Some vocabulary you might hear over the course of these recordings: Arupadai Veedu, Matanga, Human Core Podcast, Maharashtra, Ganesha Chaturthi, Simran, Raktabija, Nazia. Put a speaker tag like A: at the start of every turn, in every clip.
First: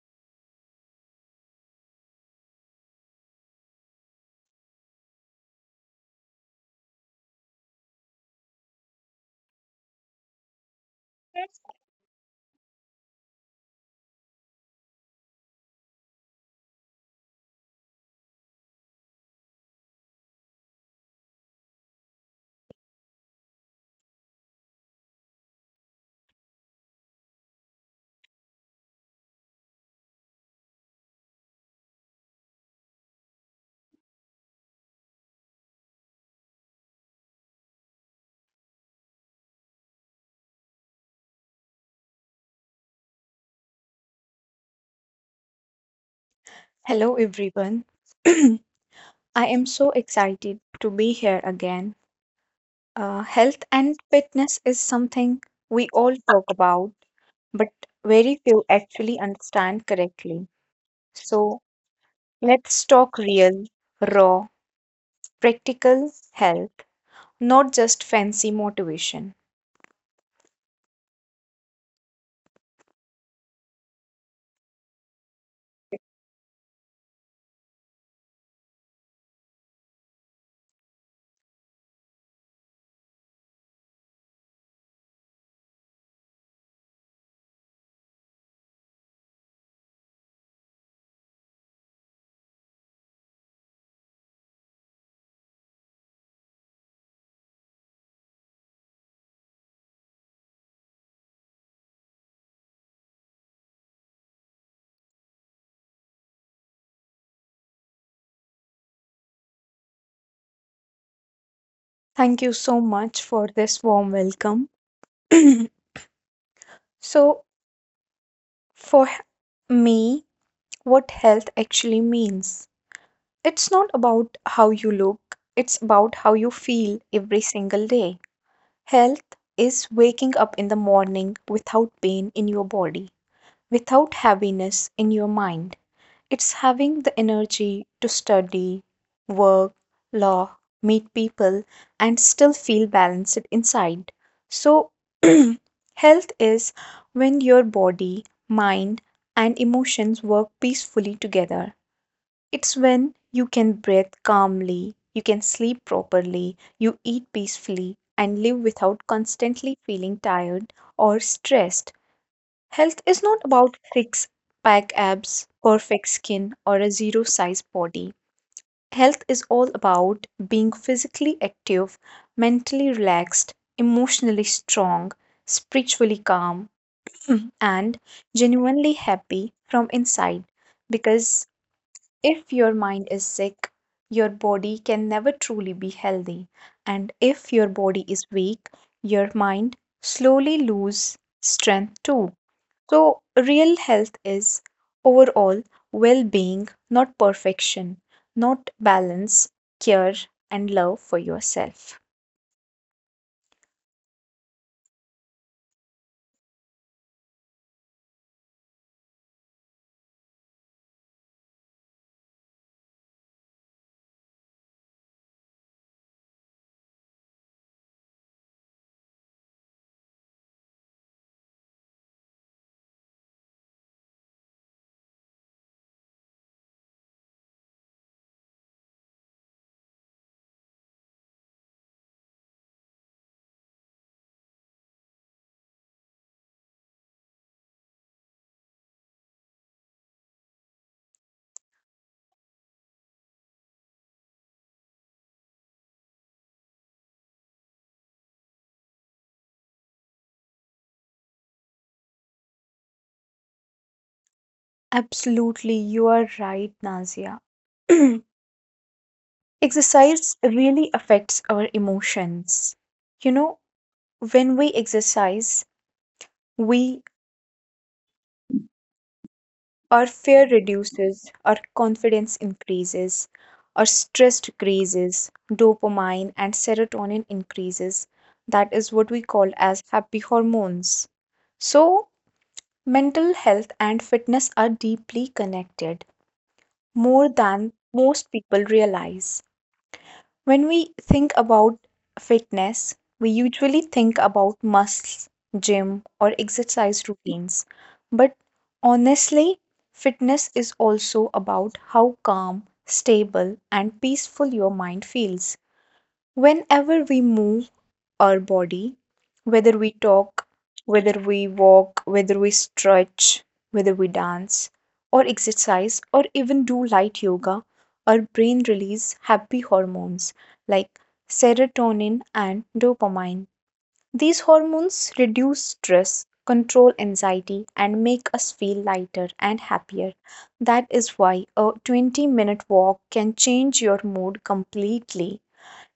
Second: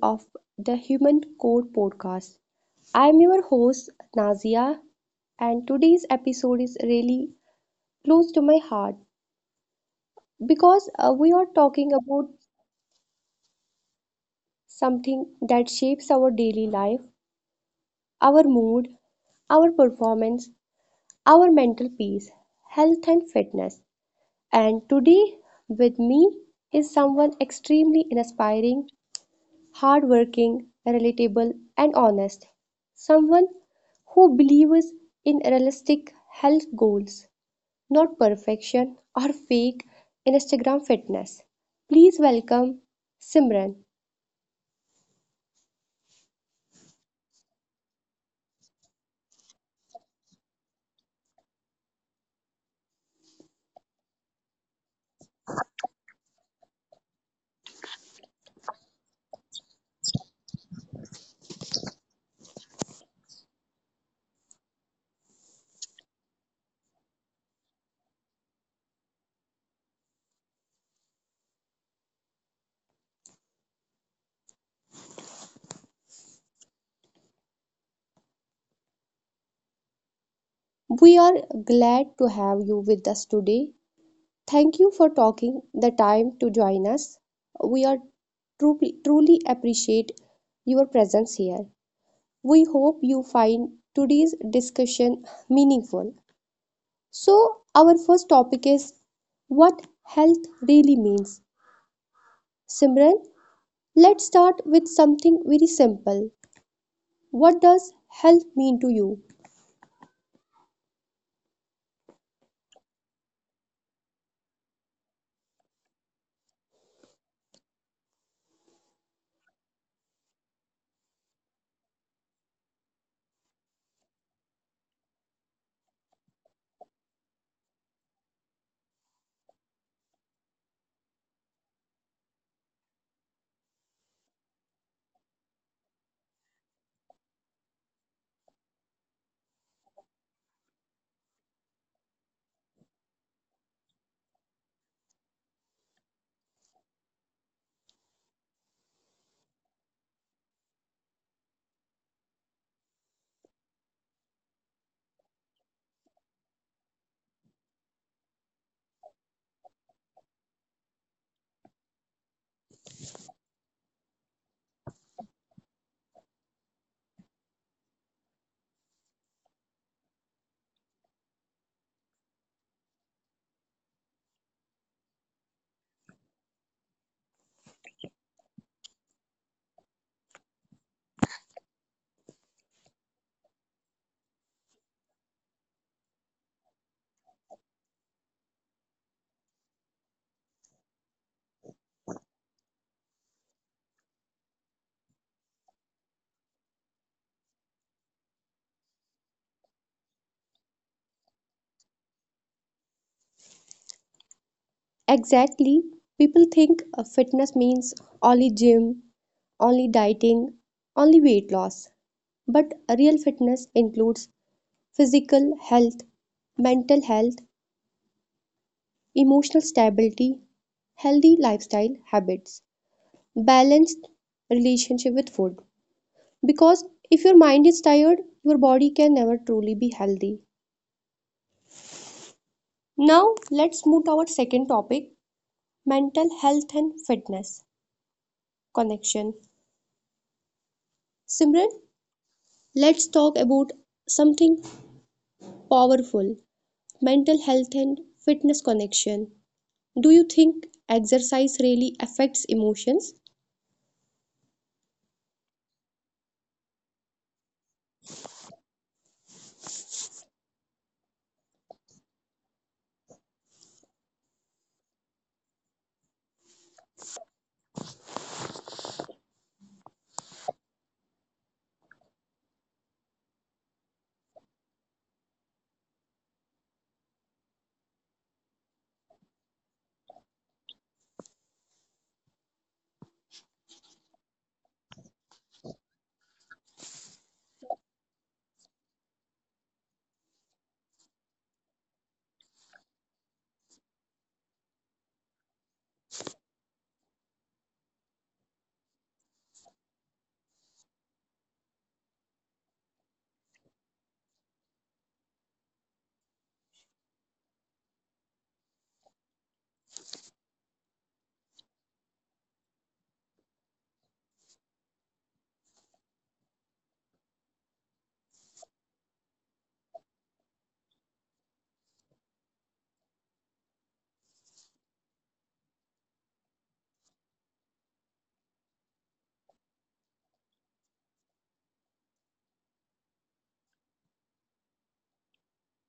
A: of the Human Core Podcast. I'm your host, Nazia, and today's episode is really close to my heart because we are talking about something that shapes our daily life, our mood, our performance, our mental peace, health, and fitness. And today, with me is someone extremely inspiring, hardworking, relatable, and honest. Someone who believes in realistic health goals, not perfection or fake Instagram fitness. Please welcome Simran.
B: Hello, everyone. I am so excited to be here again. Health and fitness is something we all talk about, but very few actually understand correctly. So let's talk real, raw, practical health, not just fancy motivation.
A: We are glad to have you with us today. Thank you for taking the time to join us. We are truly, truly appreciate your presence here. We hope you find today's discussion meaningful. So, our first topic is what health really means. Simran, let's start with something very simple. What does health mean to you?
B: Thank you so much for this warm welcome. So for me, what health actually means. It's not about how you look, it's about how you feel every single day. Health is waking up in the morning without pain in your body, without heaviness in your mind. It's having the energy to study, work, law, meet people, and still feel balanced inside. So, health is when your body, mind, and emotions work peacefully together. It's when you can breathe calmly, you can sleep properly, you eat peacefully, and live without constantly feeling tired or stressed. Health is not about six pack abs, perfect skin, or a zero size body. Health is all about being physically active, mentally relaxed, emotionally strong, spiritually calm, and genuinely happy from inside, because if your mind is sick, your body can never truly be healthy. And if your body is weak, your mind slowly lose strength too. So real health is overall well-being, not perfection, not balance, care and love for yourself.
A: Exactly, people think fitness means only gym, only dieting, only weight loss. But real fitness includes physical health, mental health, emotional stability, healthy lifestyle habits, balanced relationship with food. Because if your mind is tired, your body can never truly be healthy. Now, let's move to our second topic, mental health and fitness connection. Simran, let's talk about something powerful, mental health and fitness connection. Do you think exercise really affects emotions?
B: Absolutely, you are right, Nazia. Exercise really affects our emotions. You know, when we exercise, we our fear reduces, our confidence increases, our stress decreases, dopamine and serotonin increases. That is what we call as happy hormones. So, mental health and fitness are deeply connected, more than most people realize. When we think about fitness, we usually think about muscles, gym, or exercise routines. But honestly, fitness is also about how calm, stable, and peaceful your mind feels. Whenever we move our body, whether we talk, whether we walk, whether we stretch, whether we dance or exercise or even do light yoga, our brain releases happy hormones like serotonin and dopamine. These hormones reduce stress, control anxiety, and make us feel lighter and happier. That is why a 20-minute walk can change your mood completely.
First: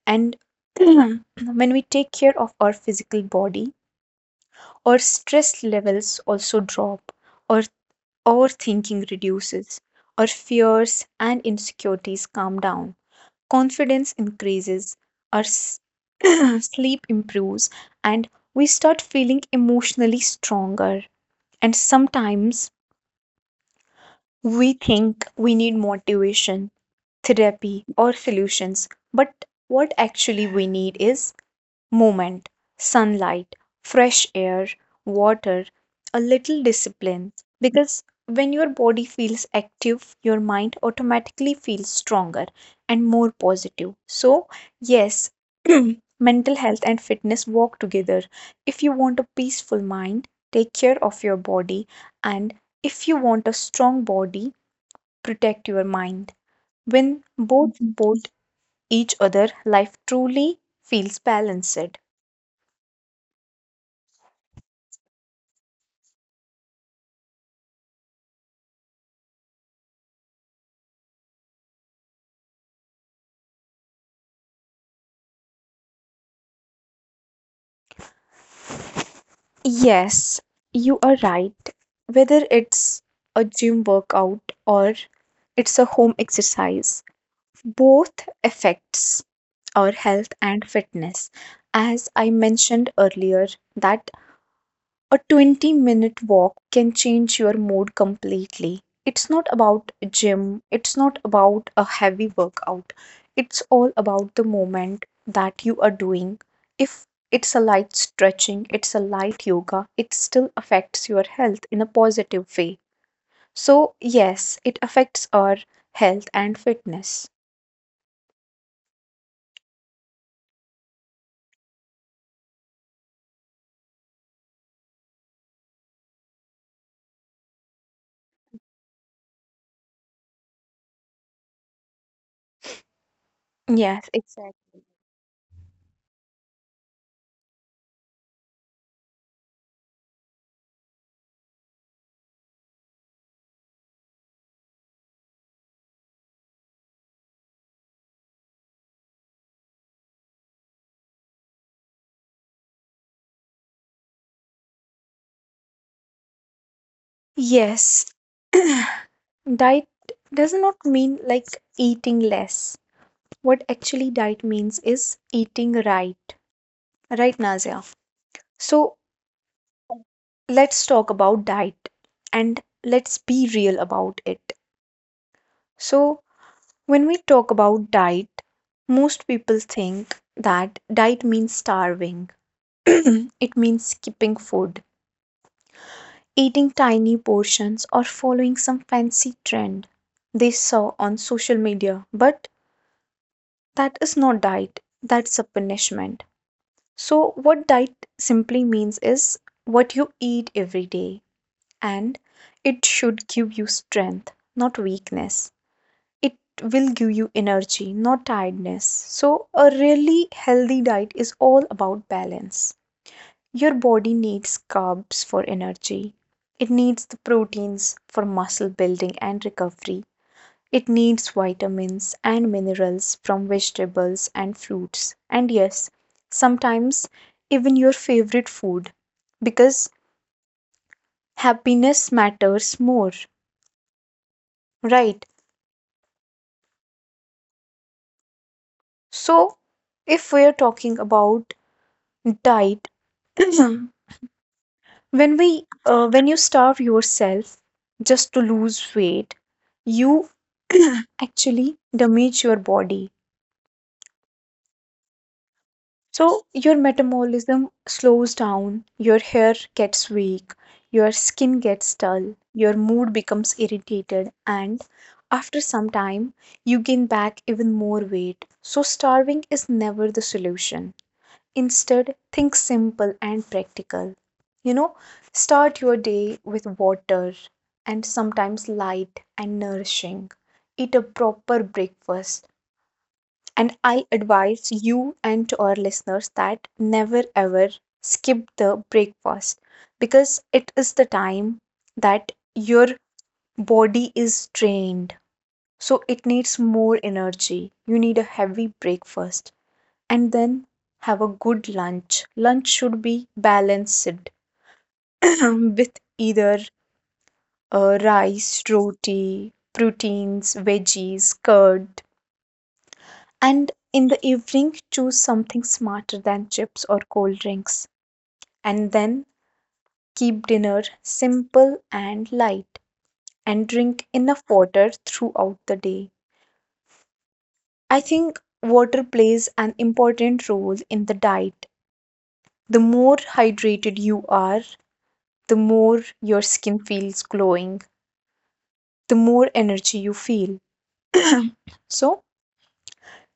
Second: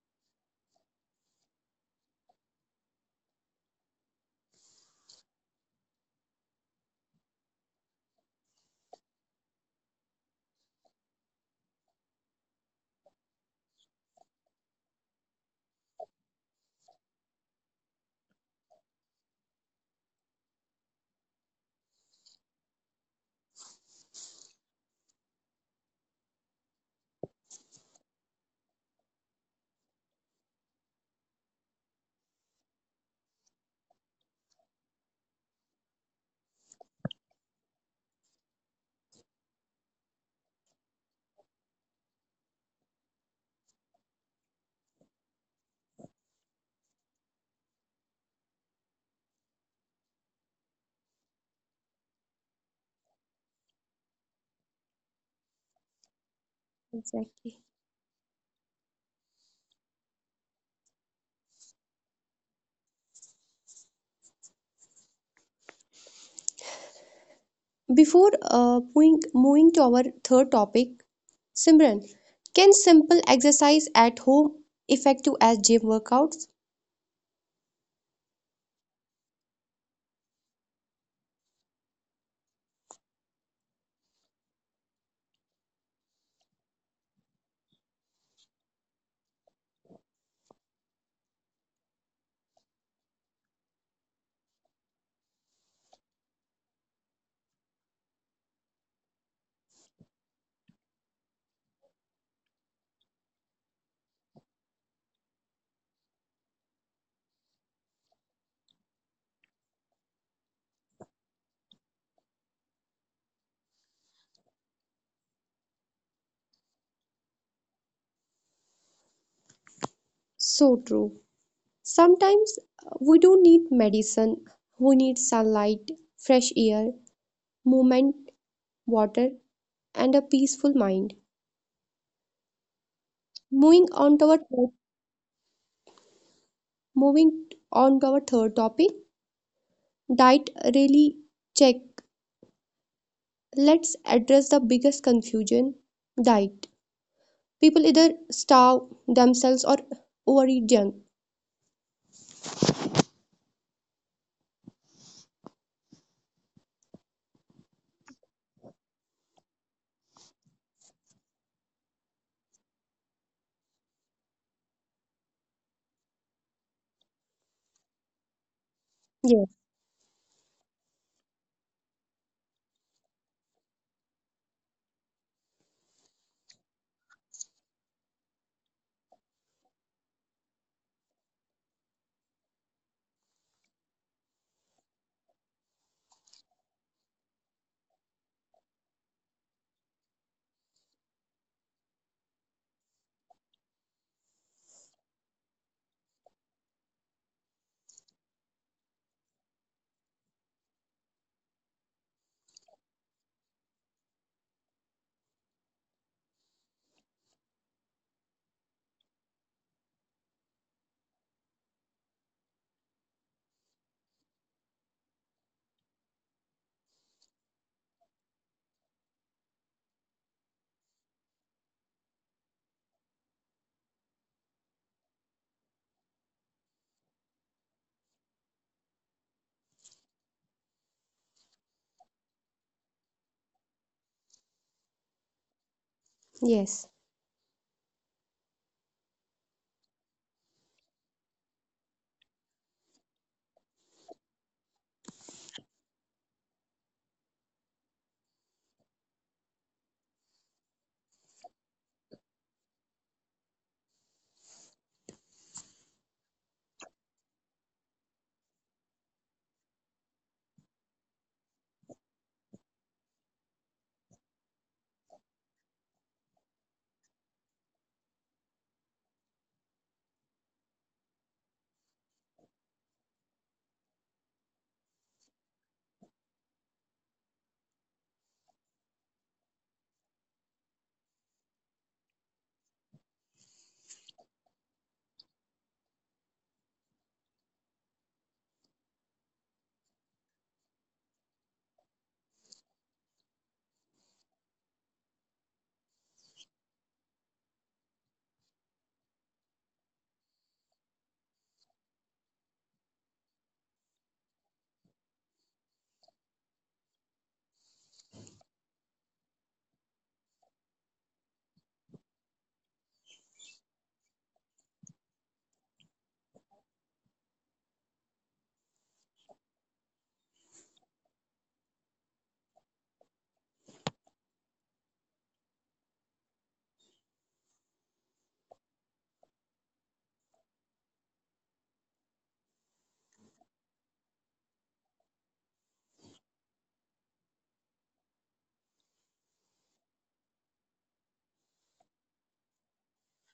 B: And when we take care of our physical body, our stress levels also drop, our overthinking reduces, our fears and insecurities calm down, confidence increases, our s- sleep improves, and we start feeling emotionally stronger. And sometimes we think we need motivation, therapy, or solutions, but what actually we need is movement, sunlight, fresh air, water, a little discipline. Because when your body feels active, your mind automatically feels stronger and more positive. So, yes, mental health and fitness walk together. If you want a peaceful mind, take care of your body. And if you want a strong body, protect your mind. When
A: Exactly.
B: both support each other, life truly feels balanced.
A: Before moving to our third topic, Simran, can simple exercise at home effective as gym workouts?
B: Yes, you are right. Whether it's a gym workout or it's a home exercise, both affects our health and fitness. As I mentioned earlier, that a 20-minute walk can change your mood completely. It's not about a gym, it's not about a heavy workout. It's all about the moment that you are doing. If it's a light stretching, it's a light yoga, it still affects your health in a positive way. So, yes, it affects our health and fitness.
A: So true. Sometimes we don't need medicine, we need sunlight, fresh air, movement, water, and a peaceful mind. Moving on
B: Yes,
A: to our
B: exactly.
A: third, Moving on to our third topic, diet really check. Let's address the biggest confusion, diet. People either starve themselves or overeat junk.
B: Yes. Diet does not mean like eating less. What actually diet means is eating right. Right, Nazia? So
A: Yes,
B: let's talk about diet and let's be real about it. So, when we talk about diet, most people think that diet means starving, it means skipping food, eating tiny portions, or following some fancy trend they saw on social media. But that is not diet, that's a punishment. So, what diet simply means is what you eat every day, and it should give you strength, not weakness. It will give you energy, not tiredness. So, a really healthy diet is all about balance. Your body needs carbs for energy, it needs the proteins for muscle building and recovery. It needs vitamins and minerals from vegetables and fruits, and yes, sometimes even your favorite food, because happiness matters more, right?
A: yes,
B: So, if we are talking about diet, when we when you starve yourself just to lose weight, you actually damage your body. So your metabolism slows down, your hair gets weak, your skin gets dull, your mood becomes irritated, and after some time, you gain back even more weight. So starving is never the solution. Instead, think simple and practical. You know, start your day with water and sometimes light and nourishing. Eat a proper breakfast, and I advise you and to our listeners that never ever skip the breakfast, because it is the time that your body is drained. So it needs more energy. You need a heavy breakfast and then have a good lunch. Lunch should be balanced with either rice, roti, proteins, veggies, curd. And in the evening, choose something smarter than chips or cold drinks. And then keep dinner simple and light and drink enough water throughout the day. I think water plays an important role in the diet. The more hydrated you are, the more your skin feels glowing, the more energy you feel. So,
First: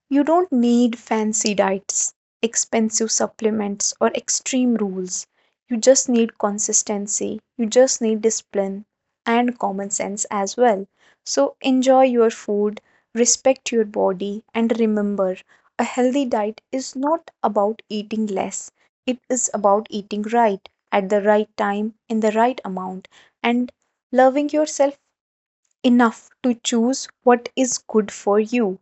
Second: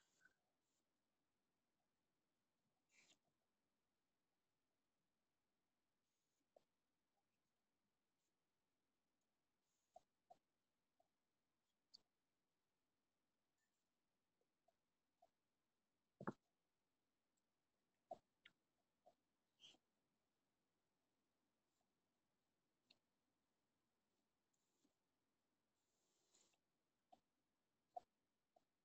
B: you don't need fancy diets, expensive supplements, or extreme rules. You just need consistency, you just need discipline and common sense as well. So enjoy your food, respect your body, and remember a healthy diet is not about eating less, it is about eating right at the right time, in the right amount, and loving yourself enough to choose what is good for you.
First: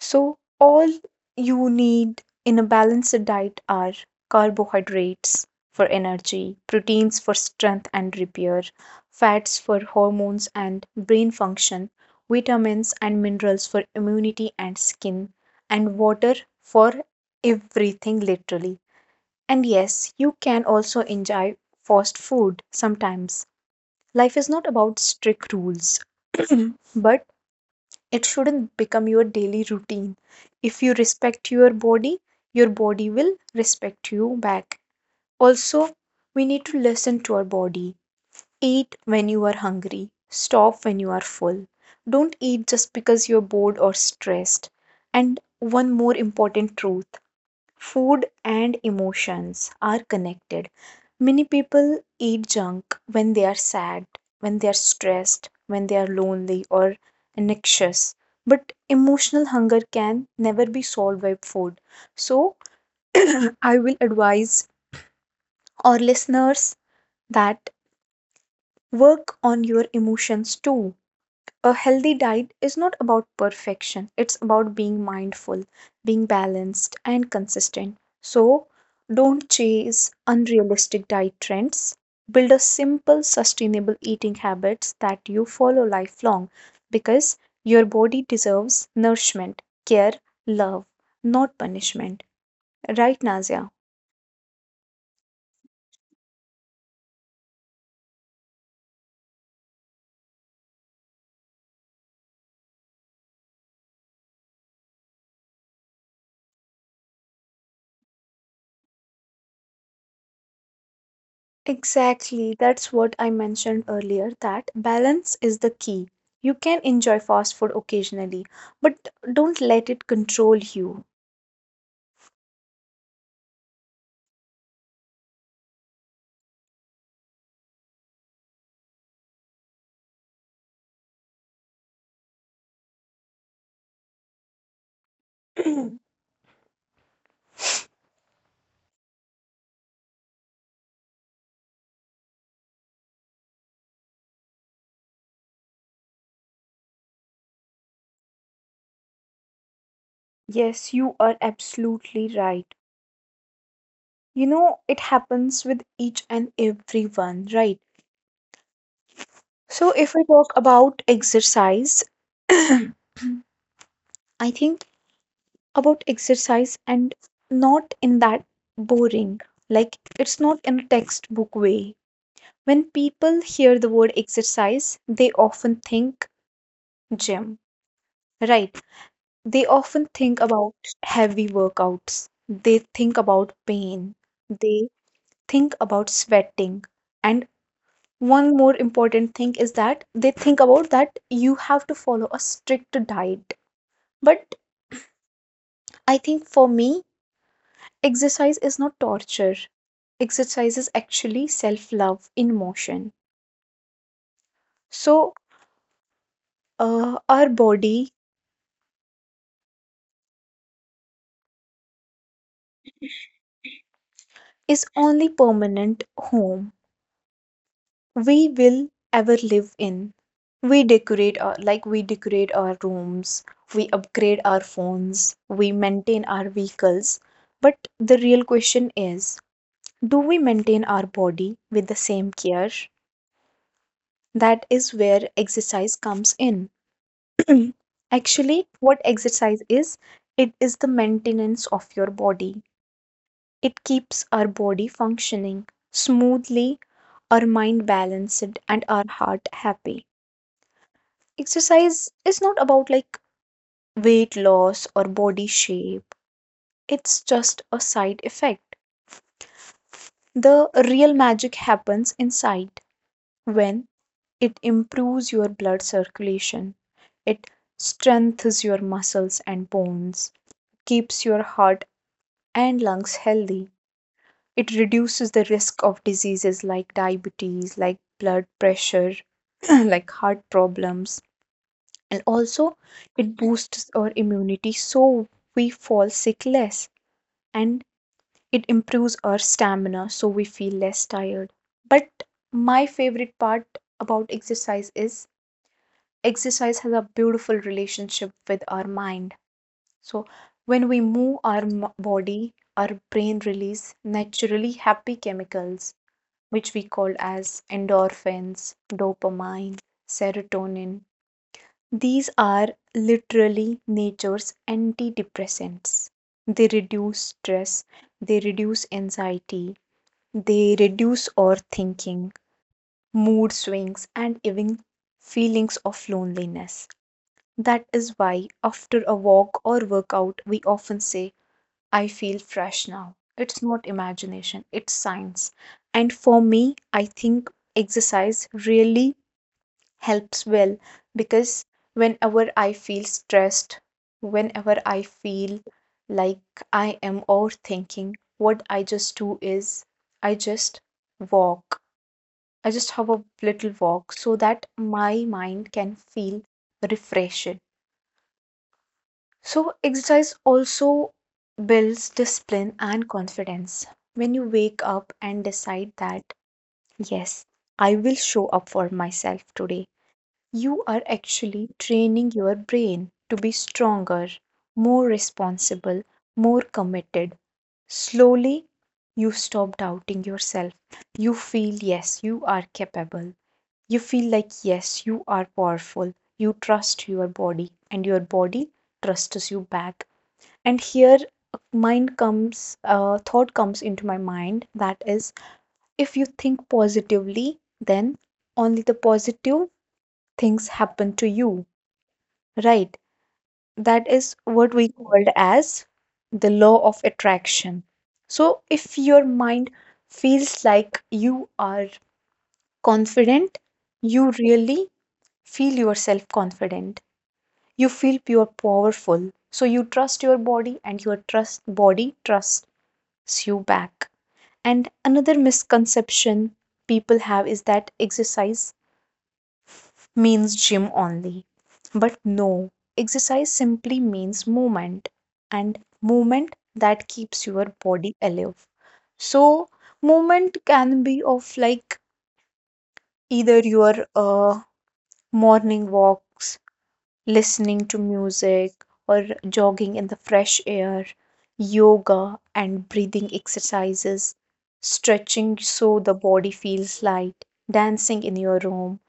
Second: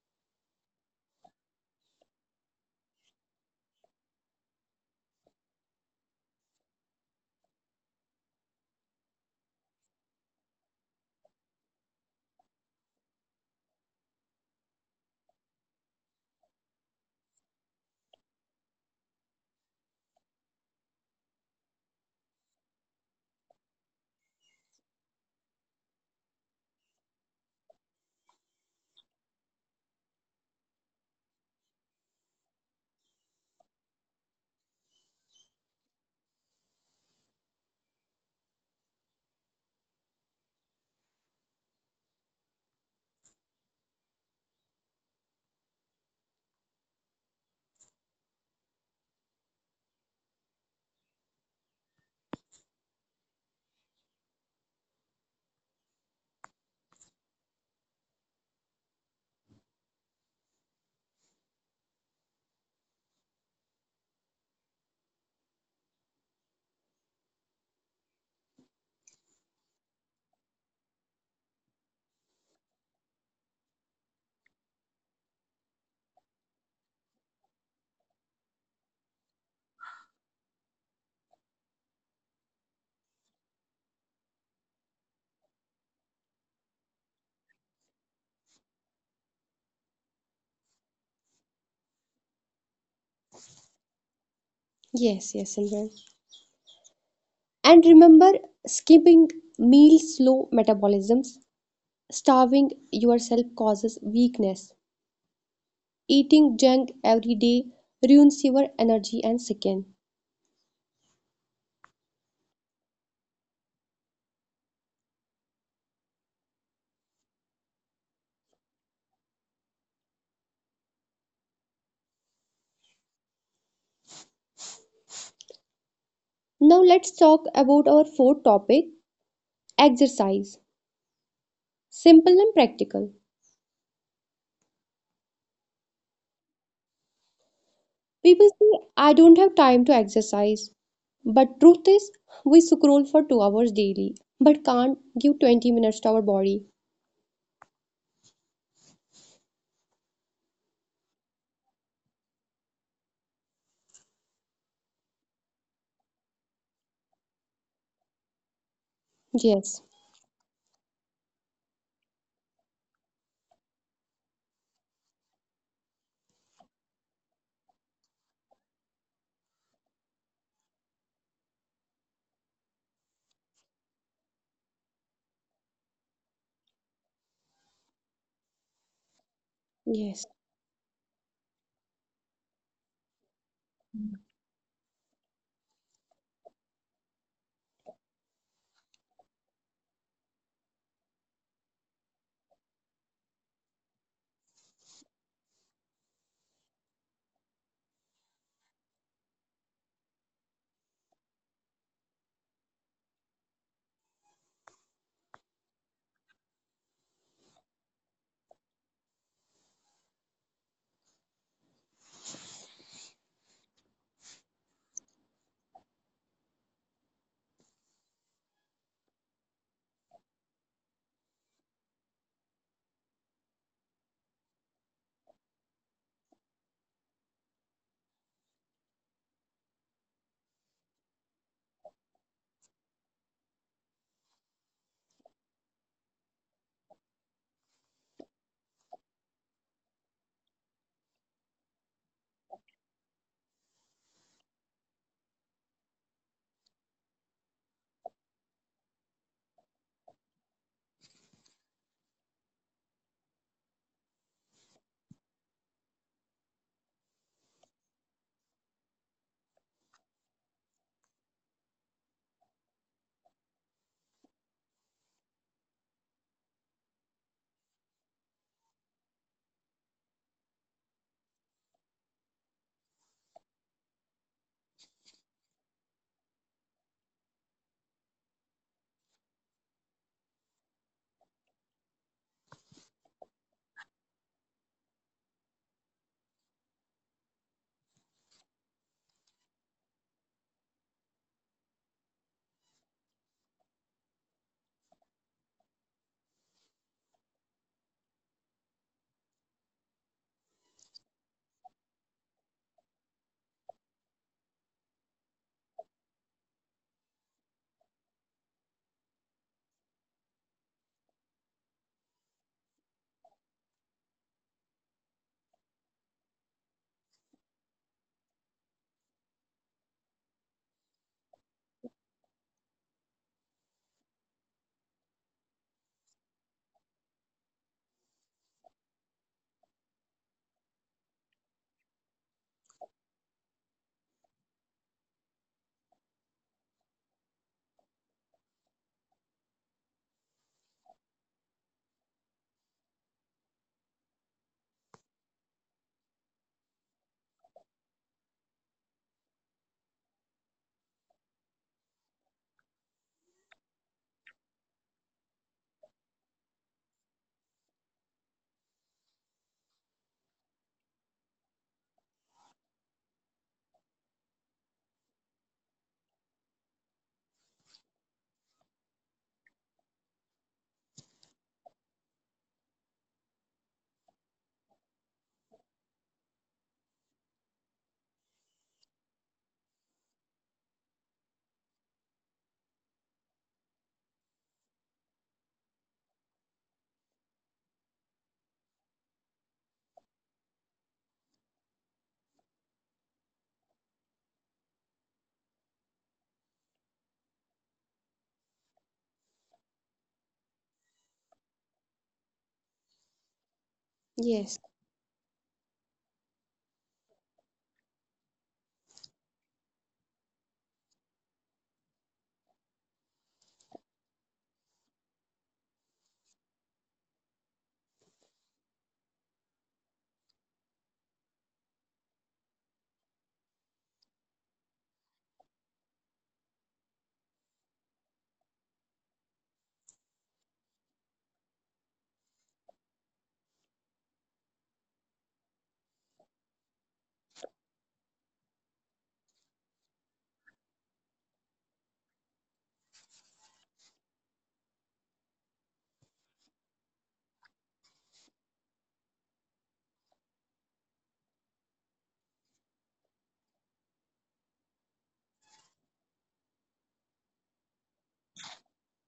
B: So, all you need in a balanced diet are carbohydrates for energy, proteins for strength and repair, fats for hormones and brain function, vitamins and minerals for immunity and skin, and water for everything, literally. And yes, you can also enjoy fast food sometimes. Life is not about strict rules, but it shouldn't become your daily routine. If you respect your body, your body will respect you back. Also, we need to listen to our body. Eat when you are hungry, stop when you are full, don't eat just because you're bored or stressed. And one more important truth: food and emotions are connected. Many people eat junk when they are sad, when they are stressed, when they are lonely or anxious. But emotional hunger can never be solved by food. So, I will advise our listeners that work on your emotions too. A healthy diet is not about perfection, it's about being mindful, being balanced and consistent. So don't chase unrealistic diet trends, build a simple sustainable eating habits that you follow lifelong, because your body deserves nourishment, care, love, not punishment. Right, Nazia?
A: yes, Simran. And remember, skipping meals slow metabolisms. Starving yourself causes weakness. Eating junk every day ruins your energy and skin.
B: Exactly, that's what I mentioned earlier, that balance is the key. You can enjoy fast food occasionally, but don't let it control you.
A: Now let's talk about our fourth topic, exercise. Simple and practical. People say I don't have time to exercise. But truth is we scroll for 2 hours daily but can't give 20 minutes to our body.
B: Yes, you are absolutely right. You know, it happens with each and everyone, right?
A: Yes.
B: So, if we talk about exercise, I think about exercise, and not in that boring, like it's not in a textbook way. When people hear the word exercise, they often think gym. Right. They often
A: Yes.
B: think about heavy workouts. They think about pain. They think about sweating. And one more important thing is that they think about that you have to follow a strict diet. But I think for me, exercise is not torture. Exercise is actually self-love in motion. So, our body is only permanent home we will ever live in. We decorate our Like we decorate our rooms, we upgrade our phones, we maintain our vehicles. But the real question is, do we maintain our body with the same care? That is where exercise comes in. Actually, what exercise is, it is the maintenance of your body. It keeps our body functioning smoothly, our mind balanced, and our heart happy. Exercise is not about like weight loss or body shape, it's just a side effect. The real magic happens inside, when it improves your blood circulation, it strengthens your muscles and bones, keeps your heart and lungs healthy. It reduces the risk of diseases like diabetes, like blood pressure, like heart problems. And also it boosts our immunity, so we fall sick less, and it improves our stamina, so we feel less tired. But my favorite part about exercise is exercise has a beautiful relationship with our mind. So when we move our body, our brain release naturally happy chemicals, which we call as endorphins, dopamine, serotonin. These are literally nature's antidepressants. They reduce stress, they reduce anxiety, they reduce overthinking, mood swings, and even feelings of loneliness. That is why, after a walk or workout, we often say, I feel fresh now. It's not imagination, it's science. And for me, I think exercise really helps well because whenever I feel stressed, whenever I feel like I am overthinking, what I just do is I just walk. I just have a little walk so that my mind can feel refreshed. So, exercise also builds discipline and confidence. When you wake up and decide that, yes, I will show up for myself today. You are actually training your brain to be stronger, more responsible, more committed. Slowly, you stop doubting yourself. You feel, yes, you are capable. You feel like, yes, you are powerful. You trust your body, and your body trusts you back. And here, thought comes into my mind that is, if you think positively, then only the positive things happen to you. Right. That is
A: Yes.
B: what we called as the law of attraction. So if your mind feels like you are confident, you really feel yourself confident. You feel pure powerful. So you trust your body and your trust body trusts you back. And another misconception people have is that exercise means gym only. But no, exercise simply means movement and movement that keeps your body alive. So, movement can be of like either your morning walks, listening to music, or jogging in the fresh air, yoga and breathing exercises, stretching so the body feels light, dancing in your room,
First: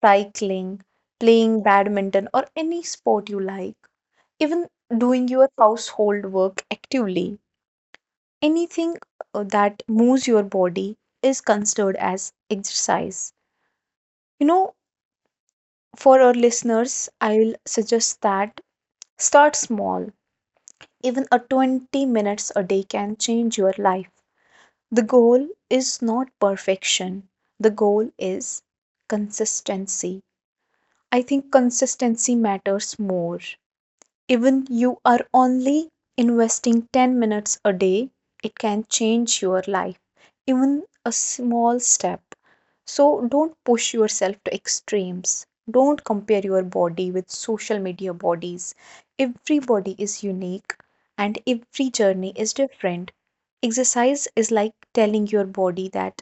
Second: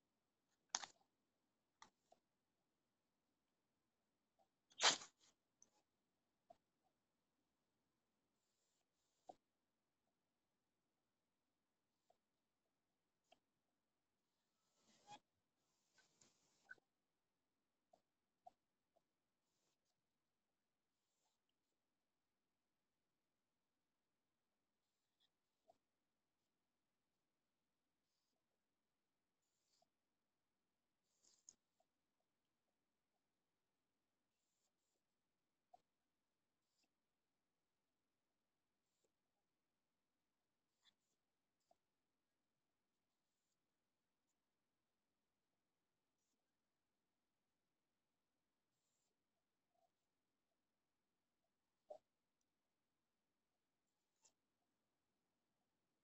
B: cycling, playing badminton, or any sport you like, even doing your household work actively. Anything that moves your body is considered as exercise. You know, for our listeners, I will suggest that start small. Even a 20 minutes a day can change your life. The goal is not perfection. The goal is consistency. I think consistency matters more. Even you are only investing 10 minutes a day, it can change your life, even a small step. So don't push yourself to extremes. Don't compare your body with social media bodies. Everybody is unique and every journey is different. Exercise is like telling your body that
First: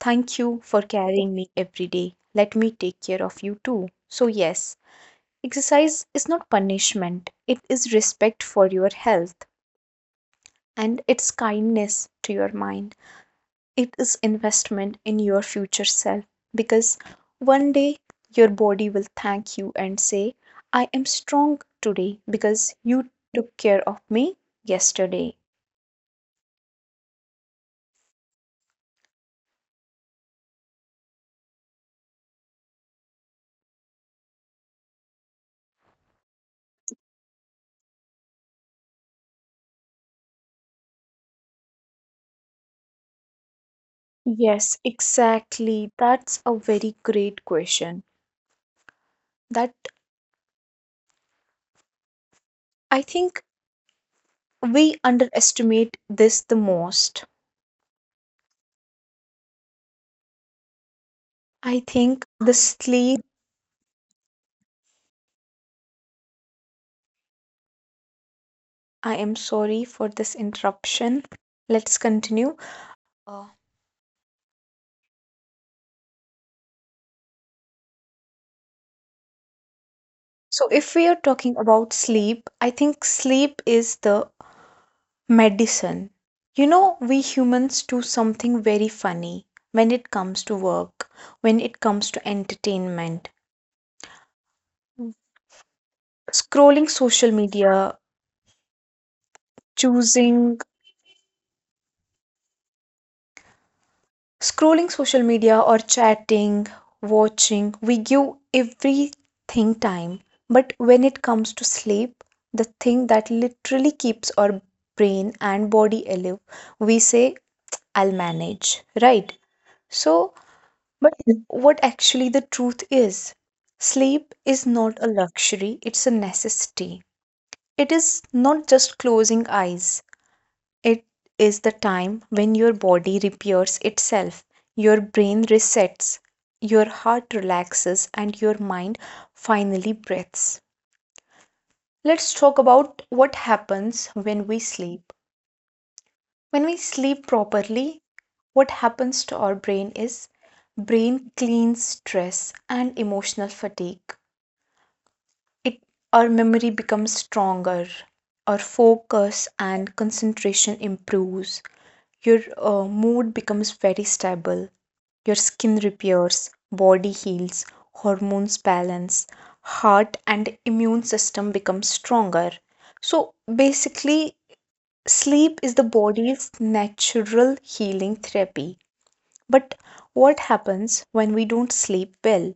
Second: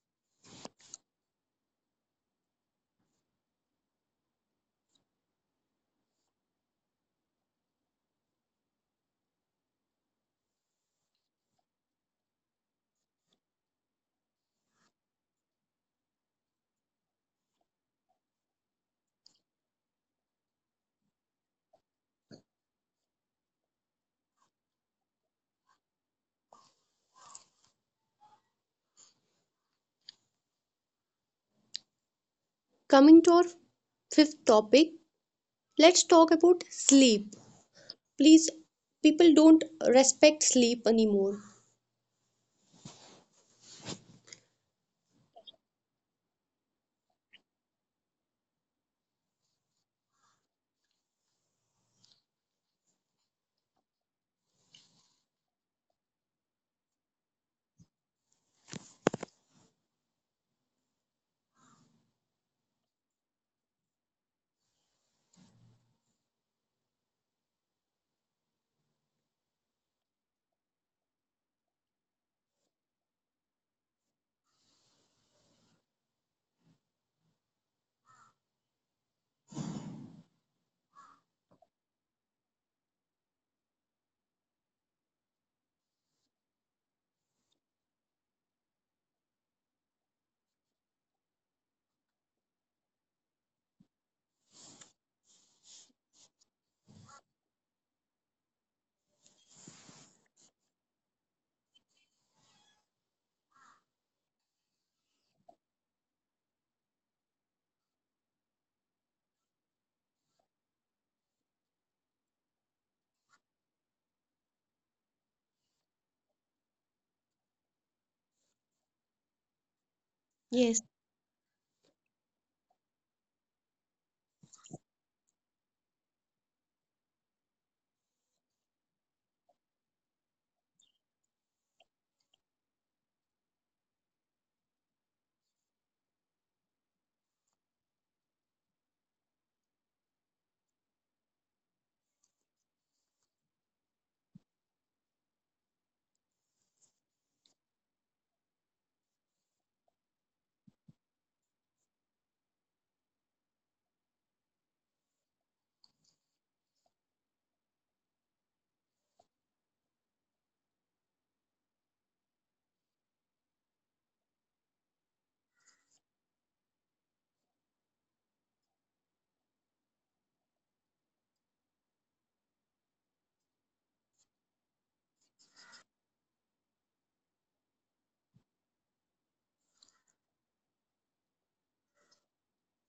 B: thank you for carrying me every day. Let me take care of you too. So, yes, exercise is not punishment, it is respect for your health and it's kindness to your mind. It is investment in your future self because one day your body will thank you and say, I am strong today because you took care of me yesterday.
A: Coming to our fifth topic, let's talk about sleep. Please, people don't respect sleep anymore.
B: Yes, exactly. That's a very great question. That I think we underestimate this the most. I think the sleep, I am sorry for this interruption. Let's continue. Uh, so, if we are talking about sleep, I think sleep is the medicine. You know, we humans do something very funny when it comes to work, when it comes to entertainment, scrolling social media, choosing Scrolling social media or chatting, watching, we give everything time. But when it comes to sleep, the thing that literally keeps our brain and body alive, we say, I'll manage, right? So,
A: Yes,
B: but what actually the truth is, sleep is not a luxury, it's a necessity. It is not just closing eyes, it is the time when your body repairs itself, your brain resets, your heart relaxes, and your mind finally breathes. Let's talk about what happens when we sleep. When we sleep properly, what happens to our brain is brain cleans stress and emotional fatigue. It our memory becomes stronger, our focus and concentration improves, your mood becomes very stable, your skin repairs, body heals, hormones balance, heart and immune system becomes stronger. So basically, sleep is the body's natural healing therapy. But what happens when we don't sleep well?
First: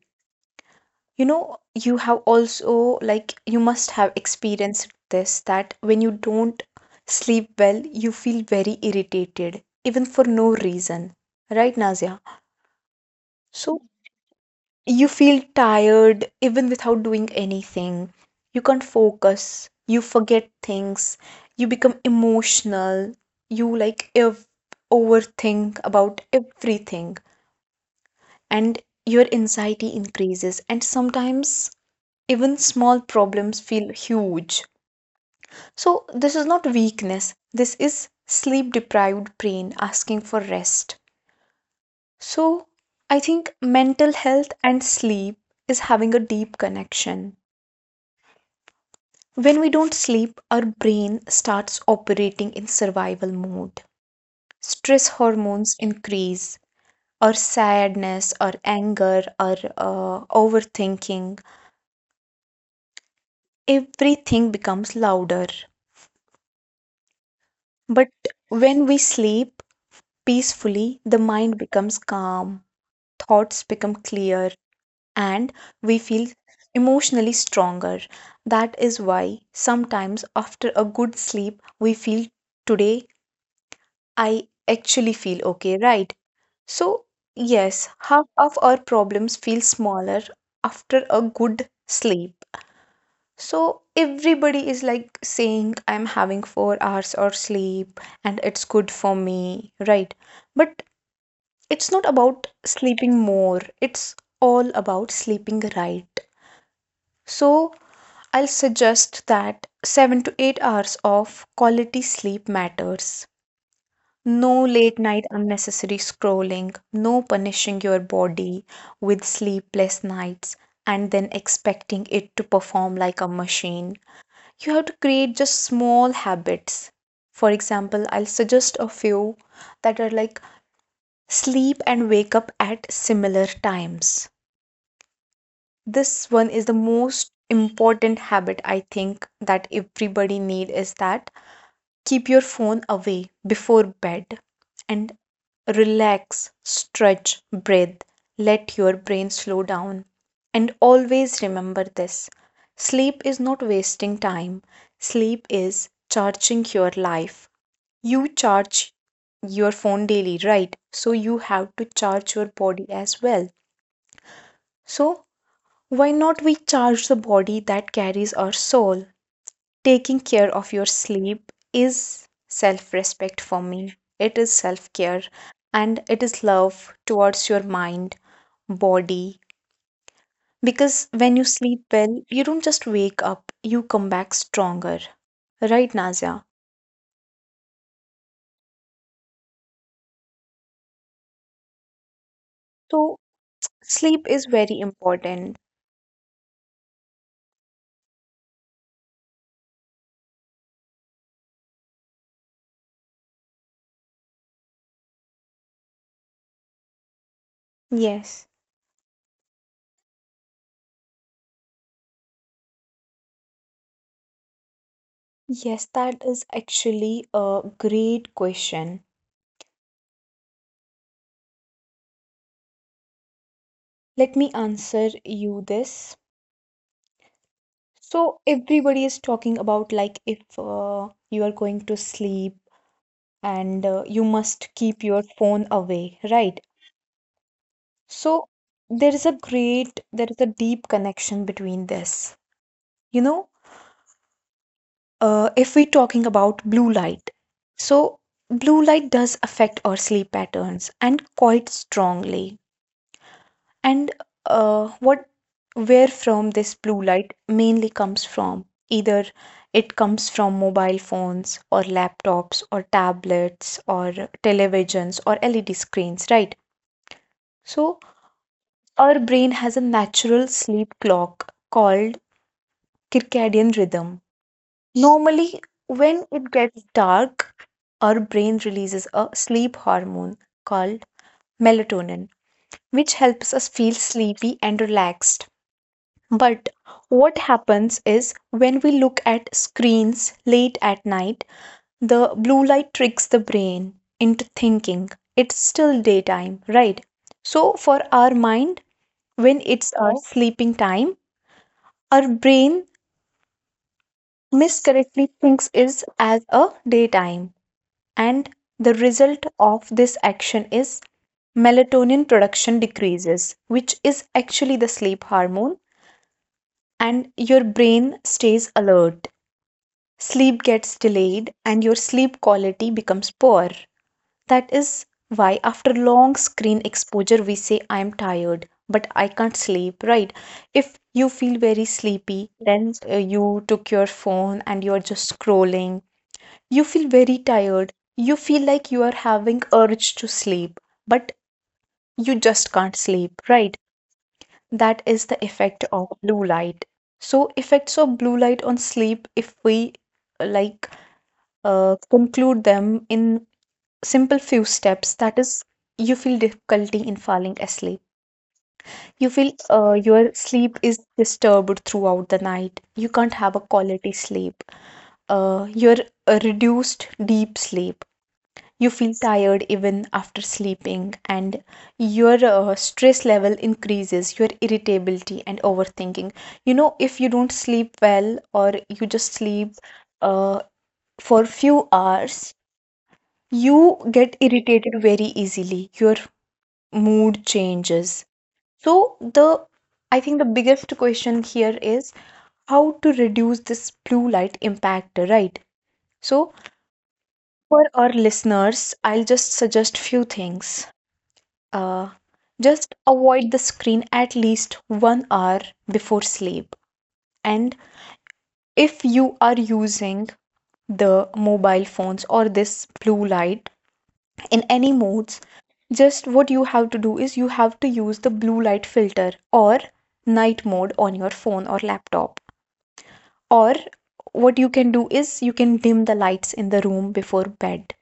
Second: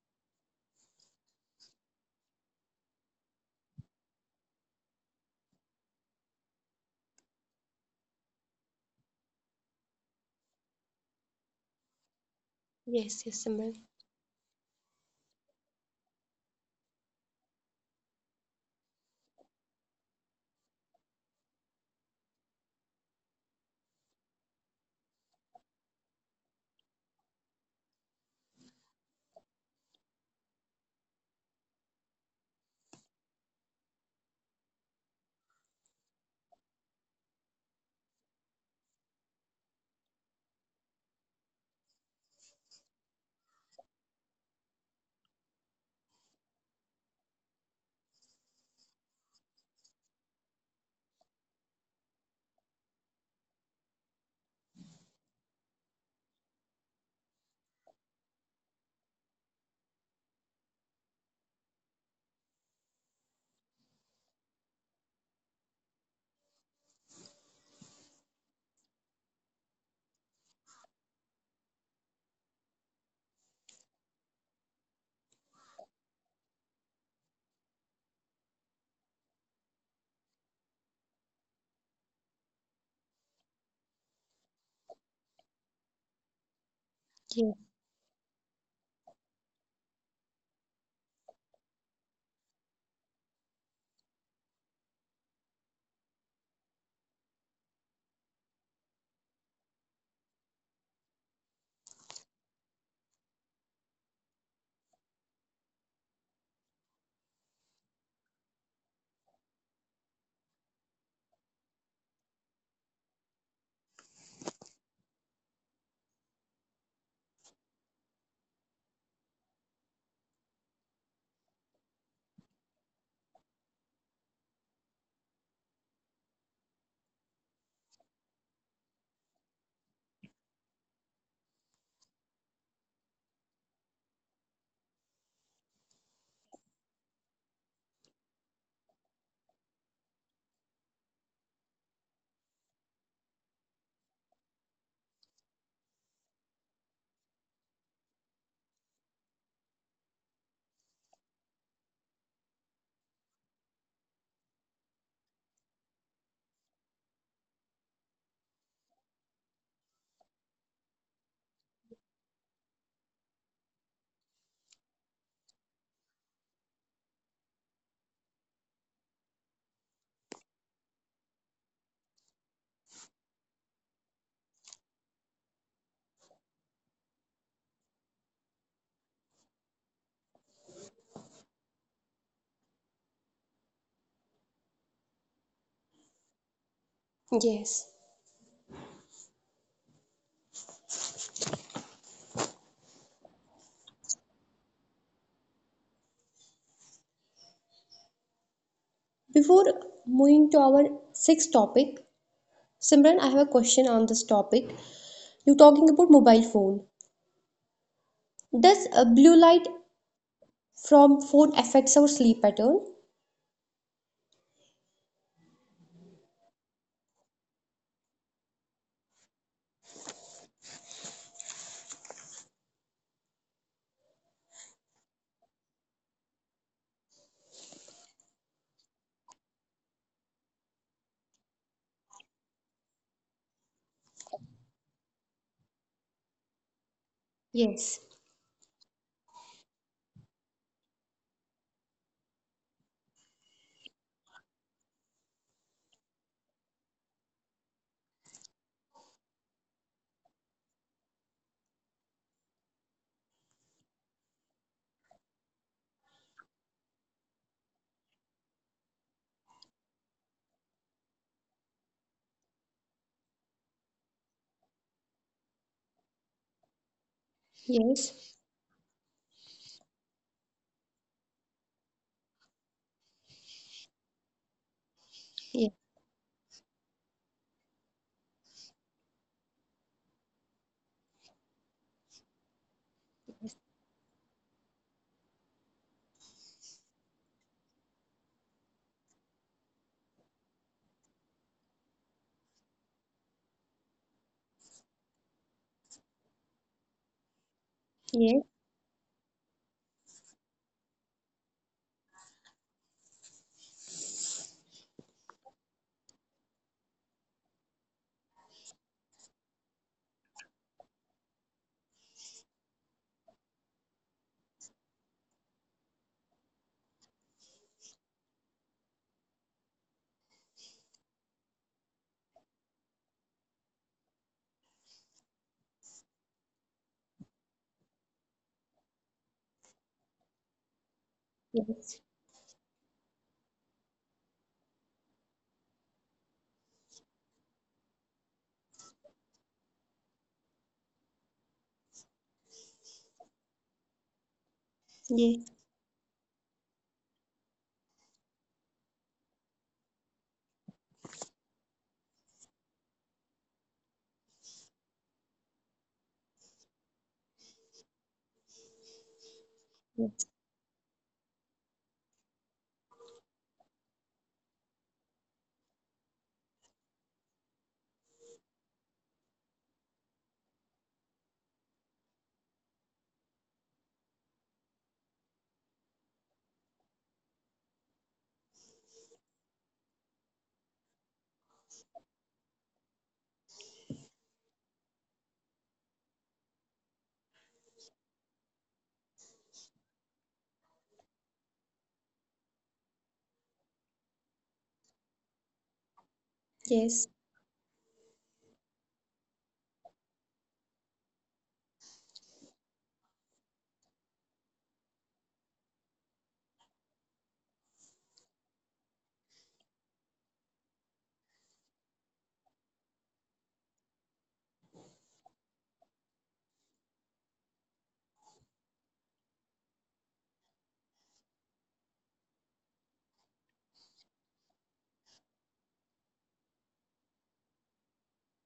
B: You know, you have also, like, you must have experienced this that when you don't sleep well, you feel very irritated, even for no reason. Right, Nazia?
A: yes,
B: So
A: Simran.
B: you feel tired even without doing anything. You can't focus. You forget things. You become emotional. You overthink about everything. And your anxiety increases. And sometimes even small problems feel huge. So, this is not weakness, this is sleep deprived brain asking for rest. So, I think mental health and sleep is having a deep connection. When we don't sleep, our brain starts operating in survival mode. Stress hormones increase, our sadness, our anger, our overthinking. Everything becomes louder. But when we sleep peacefully, the mind becomes calm, thoughts become clear, and we feel emotionally stronger. That is why sometimes after a good sleep, we feel today I actually feel okay, right? So,
A: Yes.
B: yes, half of our problems feel smaller after a good sleep. So, everybody is like saying, I'm having 4 hours or sleep and it's good for me, right? But it's not about sleeping more, it's all about sleeping right. So I'll suggest that 7 to 8 hours of quality sleep matters. No late night unnecessary scrolling, no punishing your body with sleepless nights and then expecting it to perform like a machine. You have to create just small habits. For example, I'll suggest a few that are like sleep and wake up at similar times. This one is the most important habit, I think, that everybody need is that keep your phone away before bed and relax, stretch, breathe, let your brain slow down. And always remember this, sleep is not wasting time, sleep is charging your life. You charge your phone daily, right? So you have to charge your body as well. So why not we charge the body that carries our soul? Taking care of your sleep is self respect for me. It is self care and it is love towards your mind, body. Because when you sleep well, you don't just wake up, you come back stronger. Right, Nazia?
A: Yes.
B: So, sleep is very important.
A: Before moving to our sixth topic, Simran, I have a question on this topic. You're talking about mobile phone.
B: Yes.
A: Does a blue light from phone affects our sleep pattern?
B: Yes, that is actually a great question. Let me answer you this. So everybody is talking about like if you are going to sleep and you must keep your phone away, right?
A: Yes.
B: So there is a deep connection between this. You know, if we're talking about blue light, so blue light does affect our sleep patterns and quite strongly. And what where from this blue light mainly comes from, either it comes from mobile phones or laptops or tablets or televisions or LED screens, right? So
A: Yes.
B: our brain has a natural sleep clock called circadian rhythm. Normally,
A: Yes.
B: when it gets dark, our brain releases a sleep hormone called melatonin, which helps us feel sleepy and relaxed. But what happens is when we look at screens late at night, the blue light tricks the brain into thinking it's still daytime, right? So, for our
A: Yes.
B: mind, when it's our sleeping time, our brain miscorrectly thinks it as a daytime. And the result of this action is melatonin production decreases, which is actually the sleep hormone, and your brain stays alert. Sleep gets delayed and your sleep quality becomes poor. That is why, after long screen exposure, we say, I am tired, but I can't sleep, right? If you feel very
A: Yes.
B: sleepy, then you took your phone and you're just scrolling. You feel very tired. You feel like you are having urge to sleep, but you just can't sleep, right? That is
A: Yes.
B: the effect of blue light. So, effects of blue light on sleep, if we uh, like conclude them in simple few steps, that is you feel difficulty in falling asleep, you feel
A: Yes.
B: your sleep is disturbed throughout the night, you can't have a quality sleep, you're a reduced deep sleep, you feel tired even after sleeping, and your stress level increases your irritability and overthinking. You know, if you don't sleep well or you just sleep uh, for few hours, you get irritated very easily, your mood changes. So the I think the biggest question here is how to reduce this blue light impact, right? So
A: Yes.
B: for our listeners, I'll just suggest few things. Uh, just avoid the screen at least 1 hour before sleep. And if you are using the mobile phones or this blue light in any modes, just what you have to do is you have to use the blue light filter or night mode on your phone or laptop. Or what you can do is you can dim the lights in the room before bed,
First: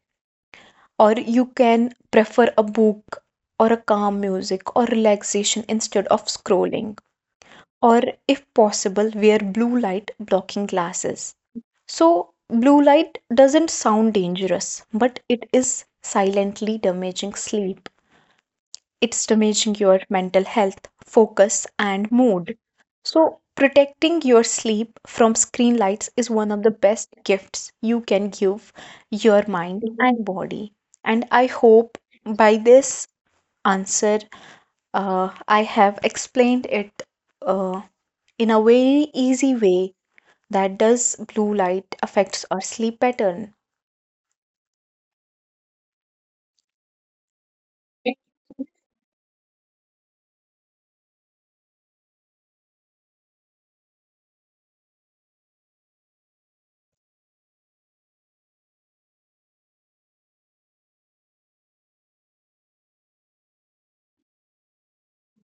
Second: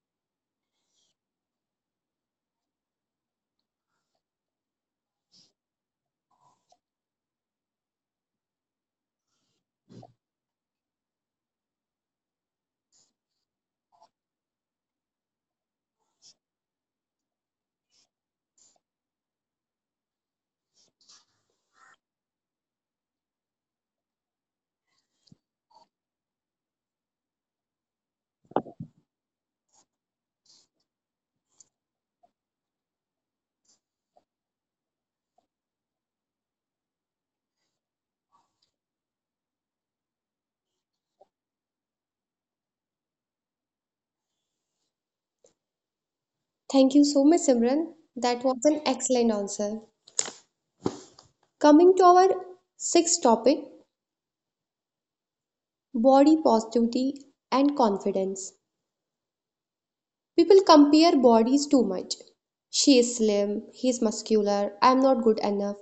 B: or you can prefer a book or a calm music or relaxation instead of scrolling, or if possible wear blue light blocking glasses. So blue light doesn't sound dangerous, but it is silently damaging sleep, it's damaging your mental health, focus, and mood. So, protecting your sleep from screen lights is one of the best gifts you can give your mind and body. And I hope by this answer, I have explained it uh, in a very easy way that does blue light affects our sleep pattern.
A: Thank you so much, Simran. That was an excellent answer. Coming to our sixth topic, body positivity and confidence. People compare bodies too much. She is slim, he is muscular, I am not good enough.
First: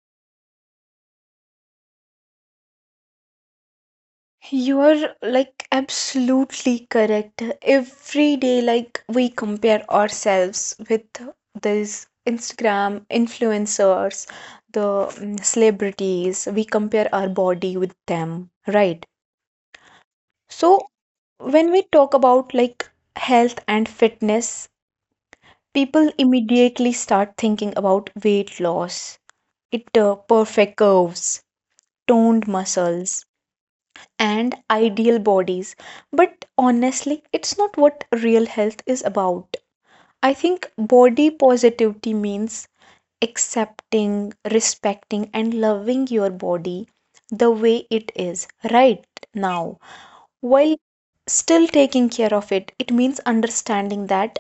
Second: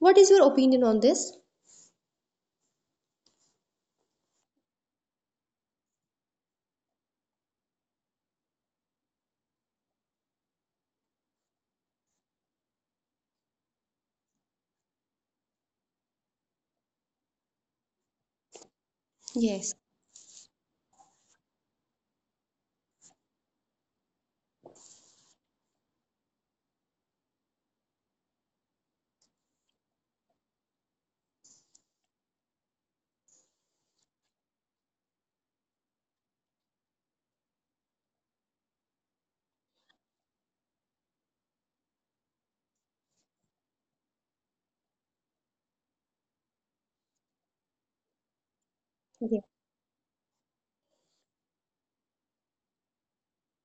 A: What is your opinion on this?
B: You're like absolutely correct. Every day, like, we compare ourselves with these Instagram influencers, the celebrities, we compare our body with them, right?
A: Yes,
B: So, when we talk about like health and fitness, people immediately start thinking about weight loss, it perfect curves, toned muscles, and ideal bodies. But honestly, it's not what real health is about. I think body positivity means accepting, respecting, and loving your body the way it is right now
A: yes,
B: while still taking care of it. It means understanding that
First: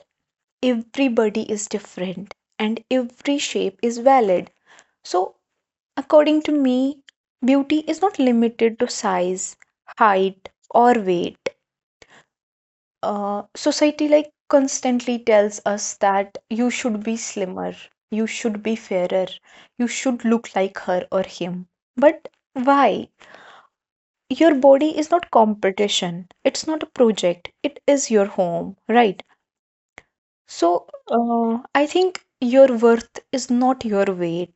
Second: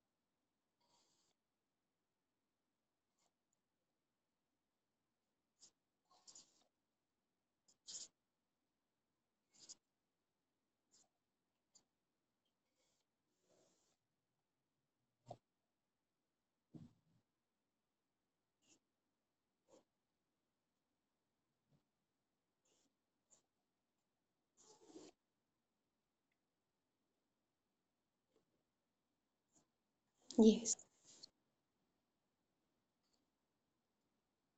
B: everybody is different and every shape is valid. So, according to me, beauty is not limited to size, height, or weight. Society like constantly tells us that you should be slimmer, you should be fairer, you should look like her or him. But why? Your body is not competition. It's not a project. It is your home, right?
A: yes,
B: So, I think your worth is not your weight.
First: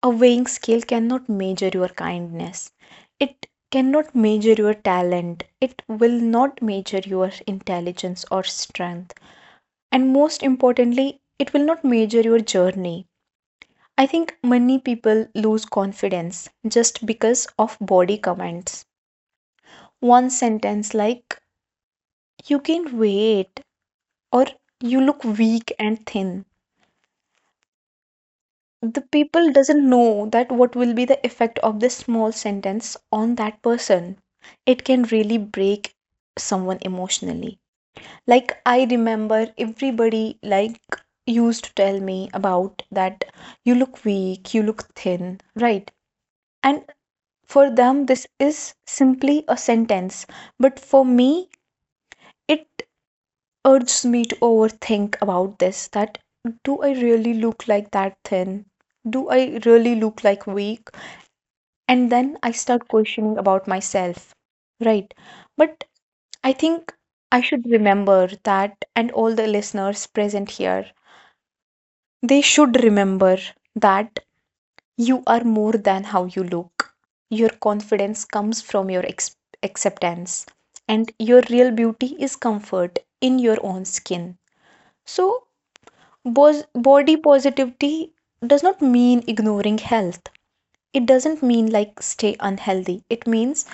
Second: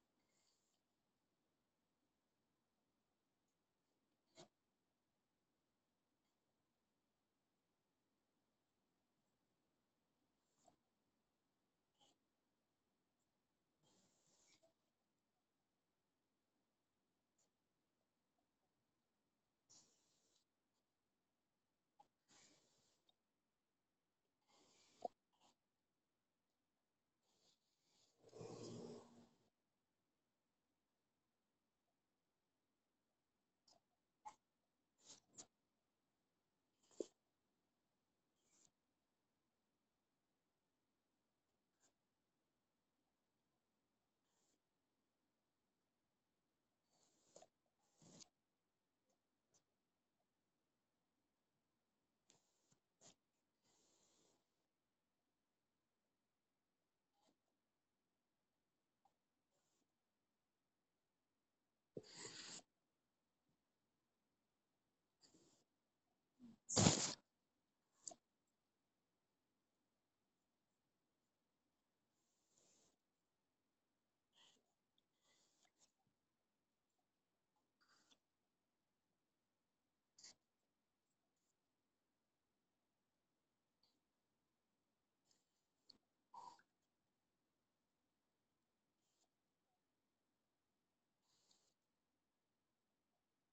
B: A weighing scale cannot measure your kindness. It cannot measure your talent. It will not measure your intelligence or strength. And most importantly, it will not measure your journey. I think many people lose confidence just because of body comments. One sentence like you gain weight or you look weak and thin. The people doesn't know that what will be the effect of this small sentence on that person. It can really break someone emotionally. Like, I remember everybody like used to tell me about that, you look weak, you look thin, right? And for them this is simply a sentence, but for me it urges me to overthink about this that do I really look like that thin, do I really look like weak, and then I start questioning about myself, right? But I think I should remember that, and all the listeners present here, they should remember that you are more than how you look. Your confidence comes from your acceptance, and your real beauty is comfort in your own skin. So, body positivity does not mean ignoring health. It doesn't mean like stay unhealthy. It means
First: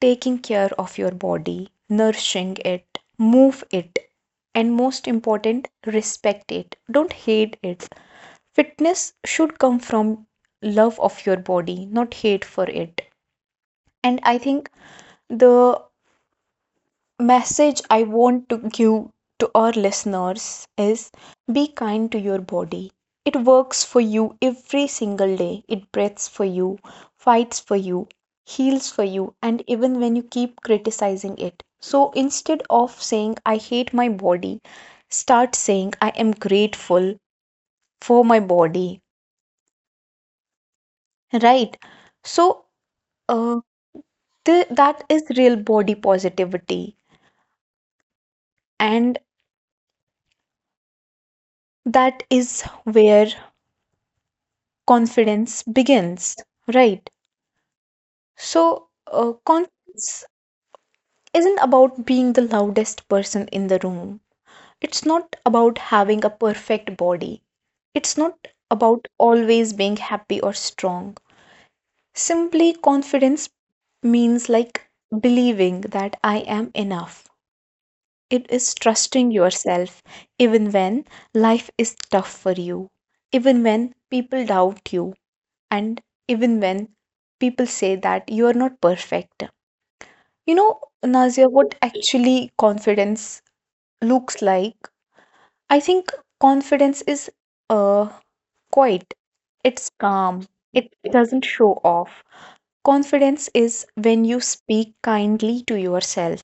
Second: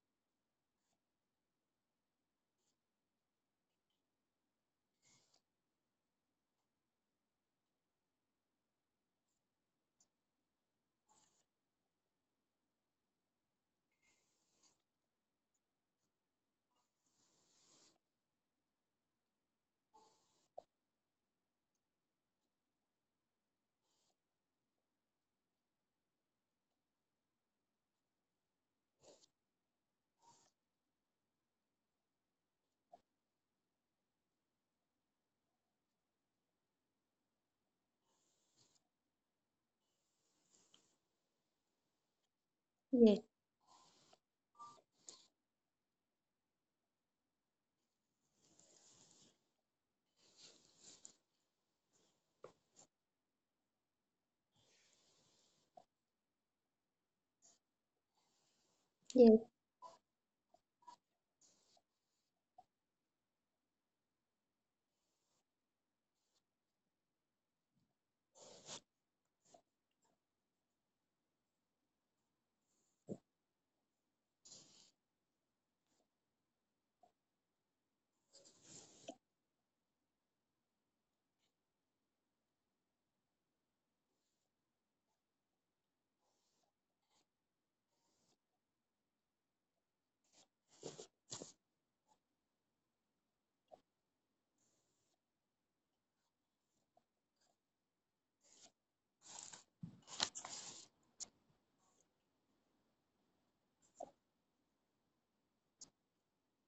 B: taking care of your body, nourishing it, move it, and most important, respect it. Don't hate it. Fitness should come from love of your body, not hate for it. And I think the message I want to give to our listeners is be kind to your body. It works for you every single day, it breathes for you, fights for you, heals for you, and even when you keep criticizing it. So instead of saying I hate my body, start saying I am grateful for my body, right? so
A: yes,
B: Uh, th- that is real body positivity, and that is where confidence begins, right? So,
A: yes,
B: confidence isn't about being the loudest person in the room, it's not about having a perfect body, it's not about always being happy or strong. Simply, confidence means like believing that I am enough. It is trusting yourself even when life is tough for you, even when people doubt you, and even when people say that you are not perfect. You know, Nazia, what actually confidence looks like? I think confidence is uh, quiet, it's calm, it doesn't show off. Confidence is when you speak kindly to yourself,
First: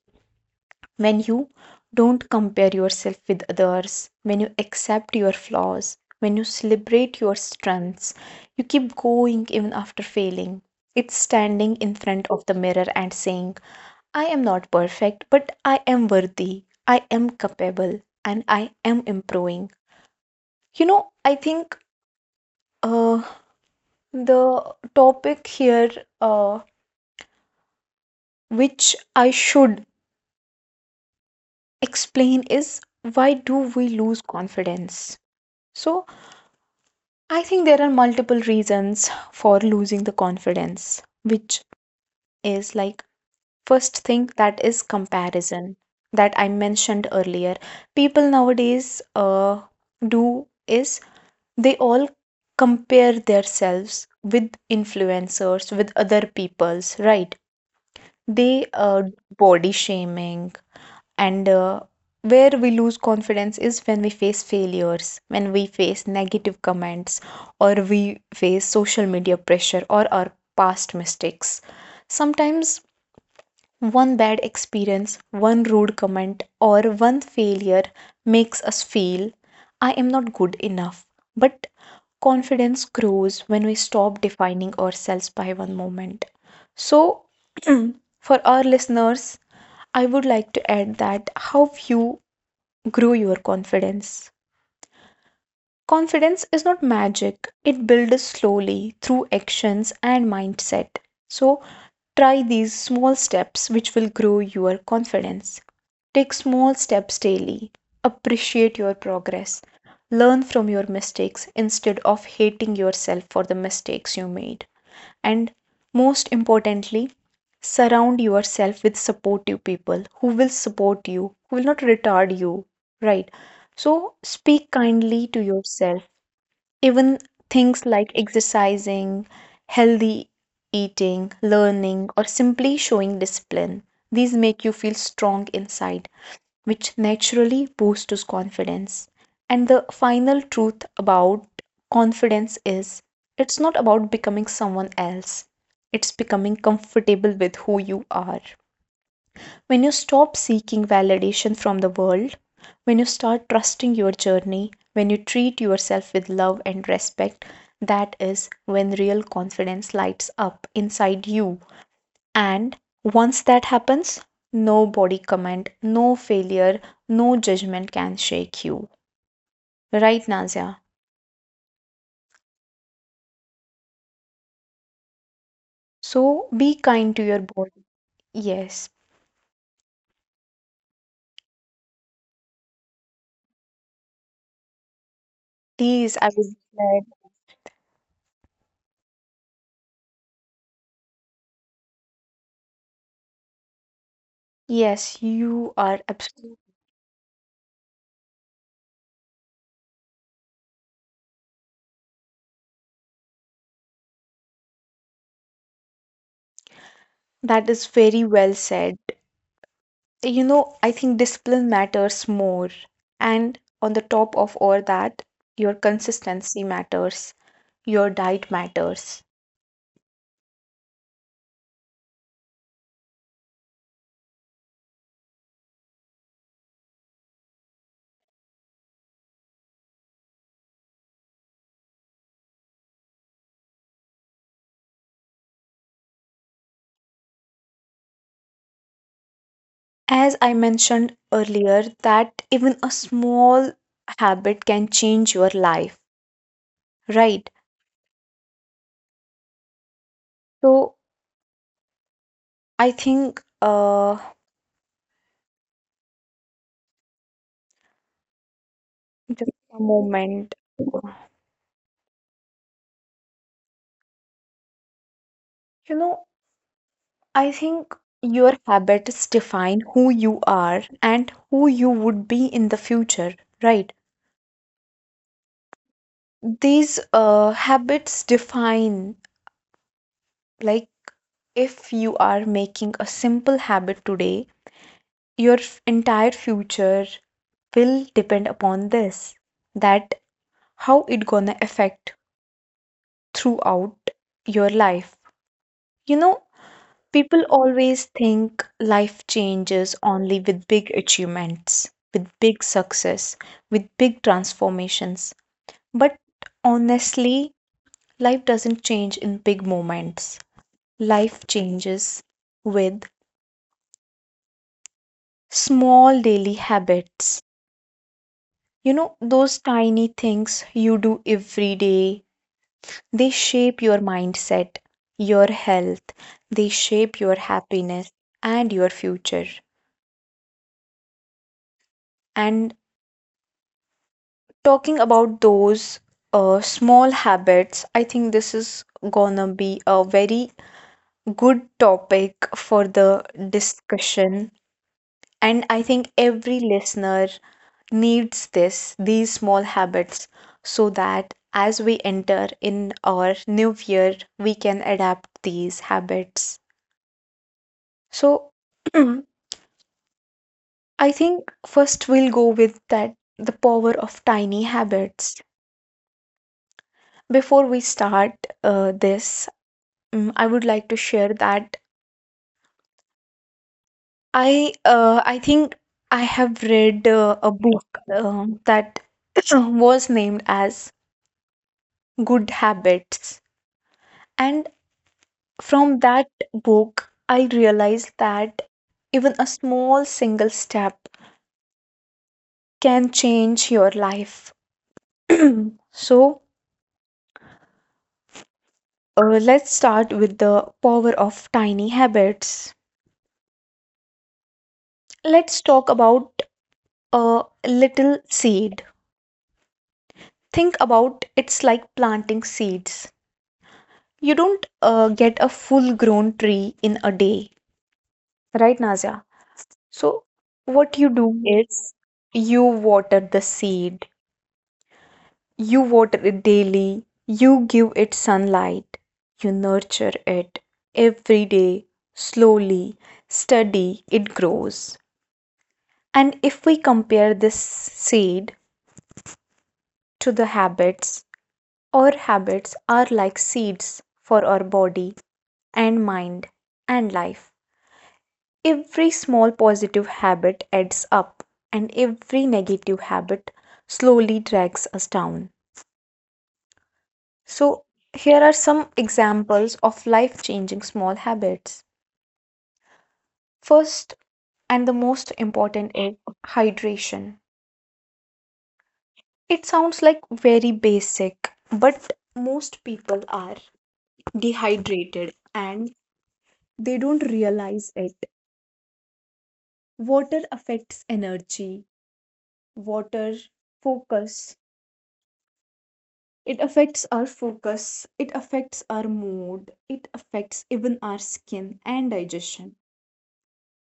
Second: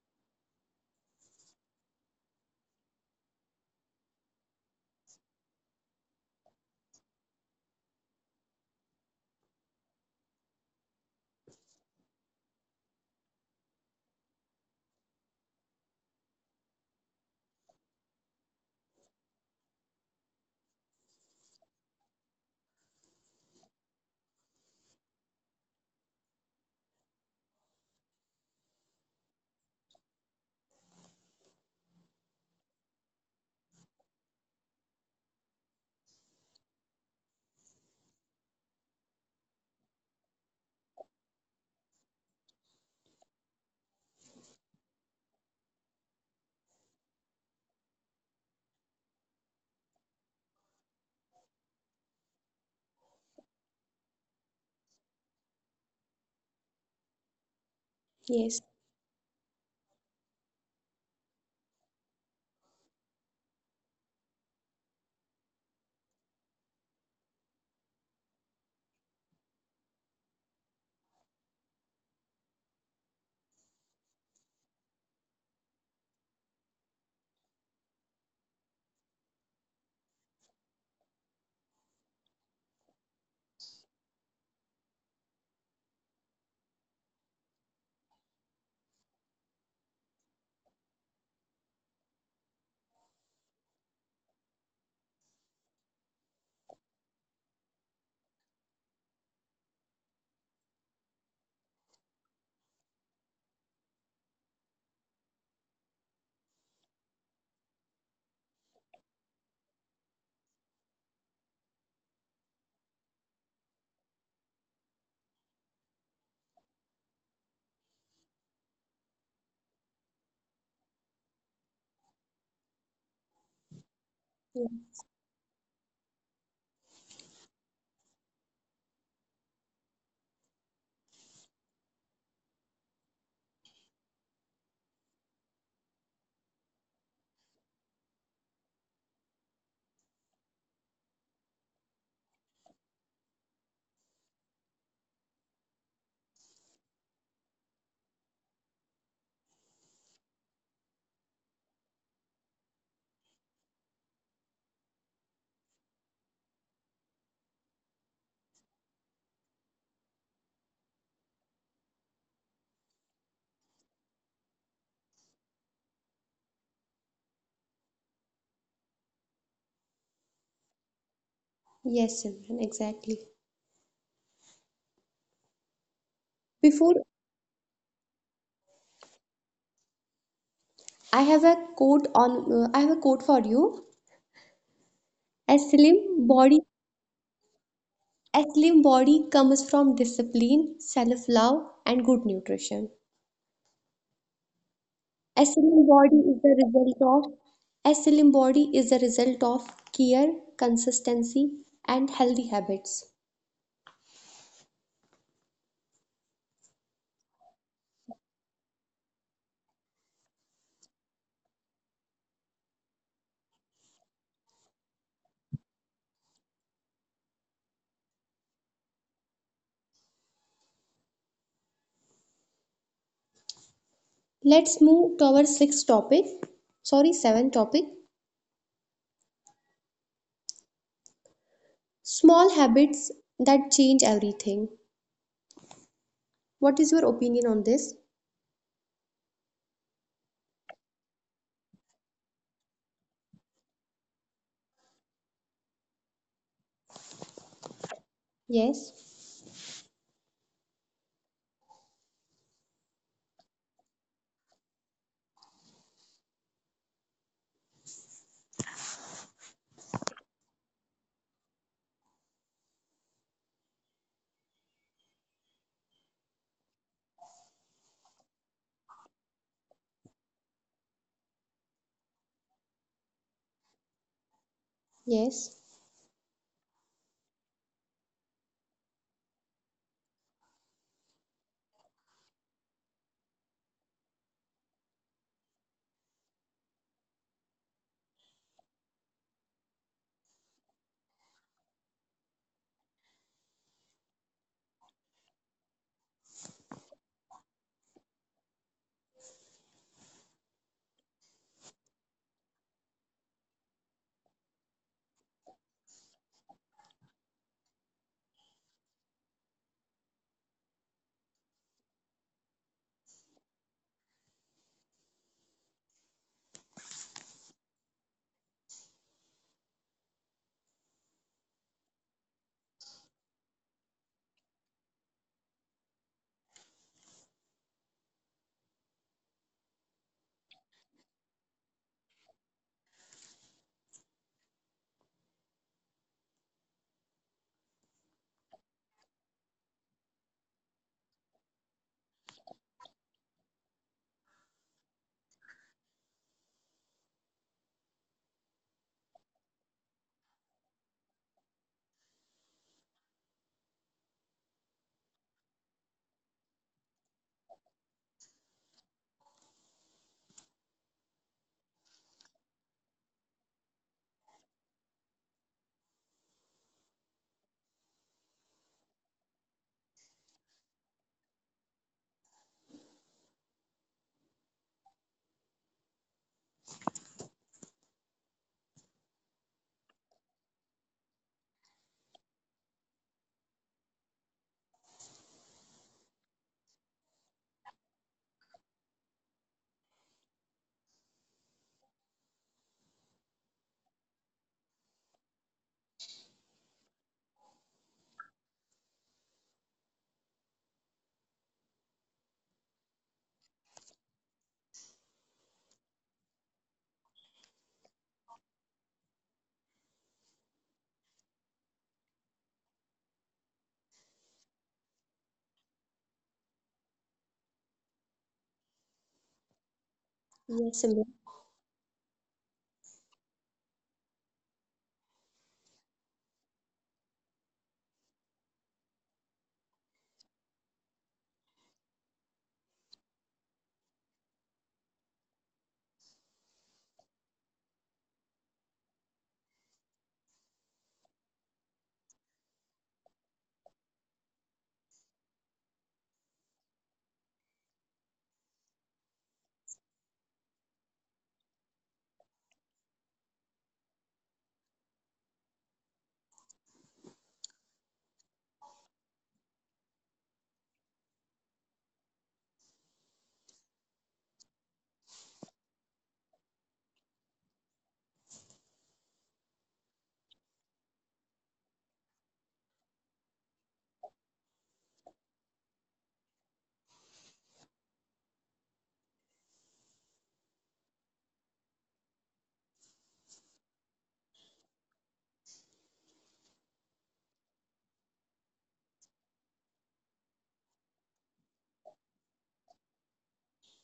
B: when you don't compare yourself with others, when you accept your flaws, when you celebrate your strengths, you keep going even after failing. It's standing in front of the mirror and saying, I am not perfect, but I am worthy, I am capable, and I am improving. You know, I think uh, the topic here, uh, which I should explain, is why do we lose confidence? So, I think there are multiple reasons for losing the confidence, which is like first thing that is comparison that I mentioned earlier. People nowadays do is they all compare themselves with influencers, with other people's, right? They
A: yes,
B: do body shaming and where we lose confidence is when we face failures, when we face negative comments, or we face social media pressure or our past mistakes. Sometimes one bad experience, one rude comment, or one failure makes us feel I am not good enough. But confidence grows when we stop defining ourselves by one moment. So, for our listeners, I would like to add that how you grow your confidence. Confidence is not magic, it builds slowly through actions and mindset. So, try these small steps which will grow your confidence. Take small steps daily. Appreciate your progress. Learn from your mistakes instead of hating yourself for the mistakes you made. And most importantly, surround yourself with supportive people who will support you, who will not retard you, right? So speak
A: yes,
B: kindly to yourself. Even things like exercising, healthy eating, learning, or simply showing discipline, these make you feel strong inside which naturally boosts confidence. And the final truth about confidence is it's not about becoming someone else, it's becoming comfortable with who you are. When you stop seeking validation from the world, when you start trusting your journey, when you treat yourself with love and respect, that is when real confidence lights up inside you. And once that happens, no body comment, no failure, no judgment can shake you. Right, Nazia?
A: yes, Simran, exactly.
B: So be kind to
A: Before
B: your body. Yes,
A: I have a quote on I have a quote for you. A
B: please, I
A: slim
B: would
A: body
B: glad.
A: A slim body comes from discipline, self-love, and good nutrition.
B: Yes, you
A: A
B: are
A: slim body
B: absolutely.
A: is the result a slim body is the result of care, consistency, and healthy habits.
B: That is very well said. You know, I think discipline matters more. And on the top of all that, your consistency matters, your diet matters.
A: Let's move to our sixth topic. Sorry, seventh topic. Small habits that change everything. What is your opinion on this?
B: As I mentioned earlier, that even a small habit can change your life, right?
A: Yes,
B: So I think, just a moment. You know, I think your habits define who you are and who you would be in the future, right?
A: yes,
B: These habits define, like, if you are making a simple habit today, your entire future will depend upon this that how it gonna affect throughout your life. You know, people always think life changes only with big achievements, with big success, with big transformations. But honestly, life doesn't change in big moments. Life changes with small daily habits. You know, those tiny things you do every day, they shape your mindset, your health, they shape your happiness and your future. And talking about those small habits, I think this is gonna be a very good topic for the discussion. And I think every listener needs this, these small habits, so that as we enter in our new year, we can adapt these habits. So I think first we'll go with that the power of tiny habits. Before we start this, I would like to share that I think I have read a book that was named as Good Habits. And from that book, I realized that even a small single step can change your life. So, let's start with the power of tiny habits. Let's talk about a little seed. Think about it's like planting seeds. You don't get a full grown tree in a day, right, Nazia? So,
A: yes, Simran.
B: what you do is you water the seed. You water it daily, you give it sunlight, you nurture it every day, slowly, steady, it grows. And if we compare this seed to the habits, our habits are like seeds for our body and mind and life. Every small positive habit adds up, and every negative habit slowly drags us down. So, here are some examples of life changing small habits. First, and the most important is hydration. It sounds like very basic, but most people are dehydrated and they don't realize it. Water affects energy, water, focus. It affects our focus, it affects our mood, it affects even our skin and digestion.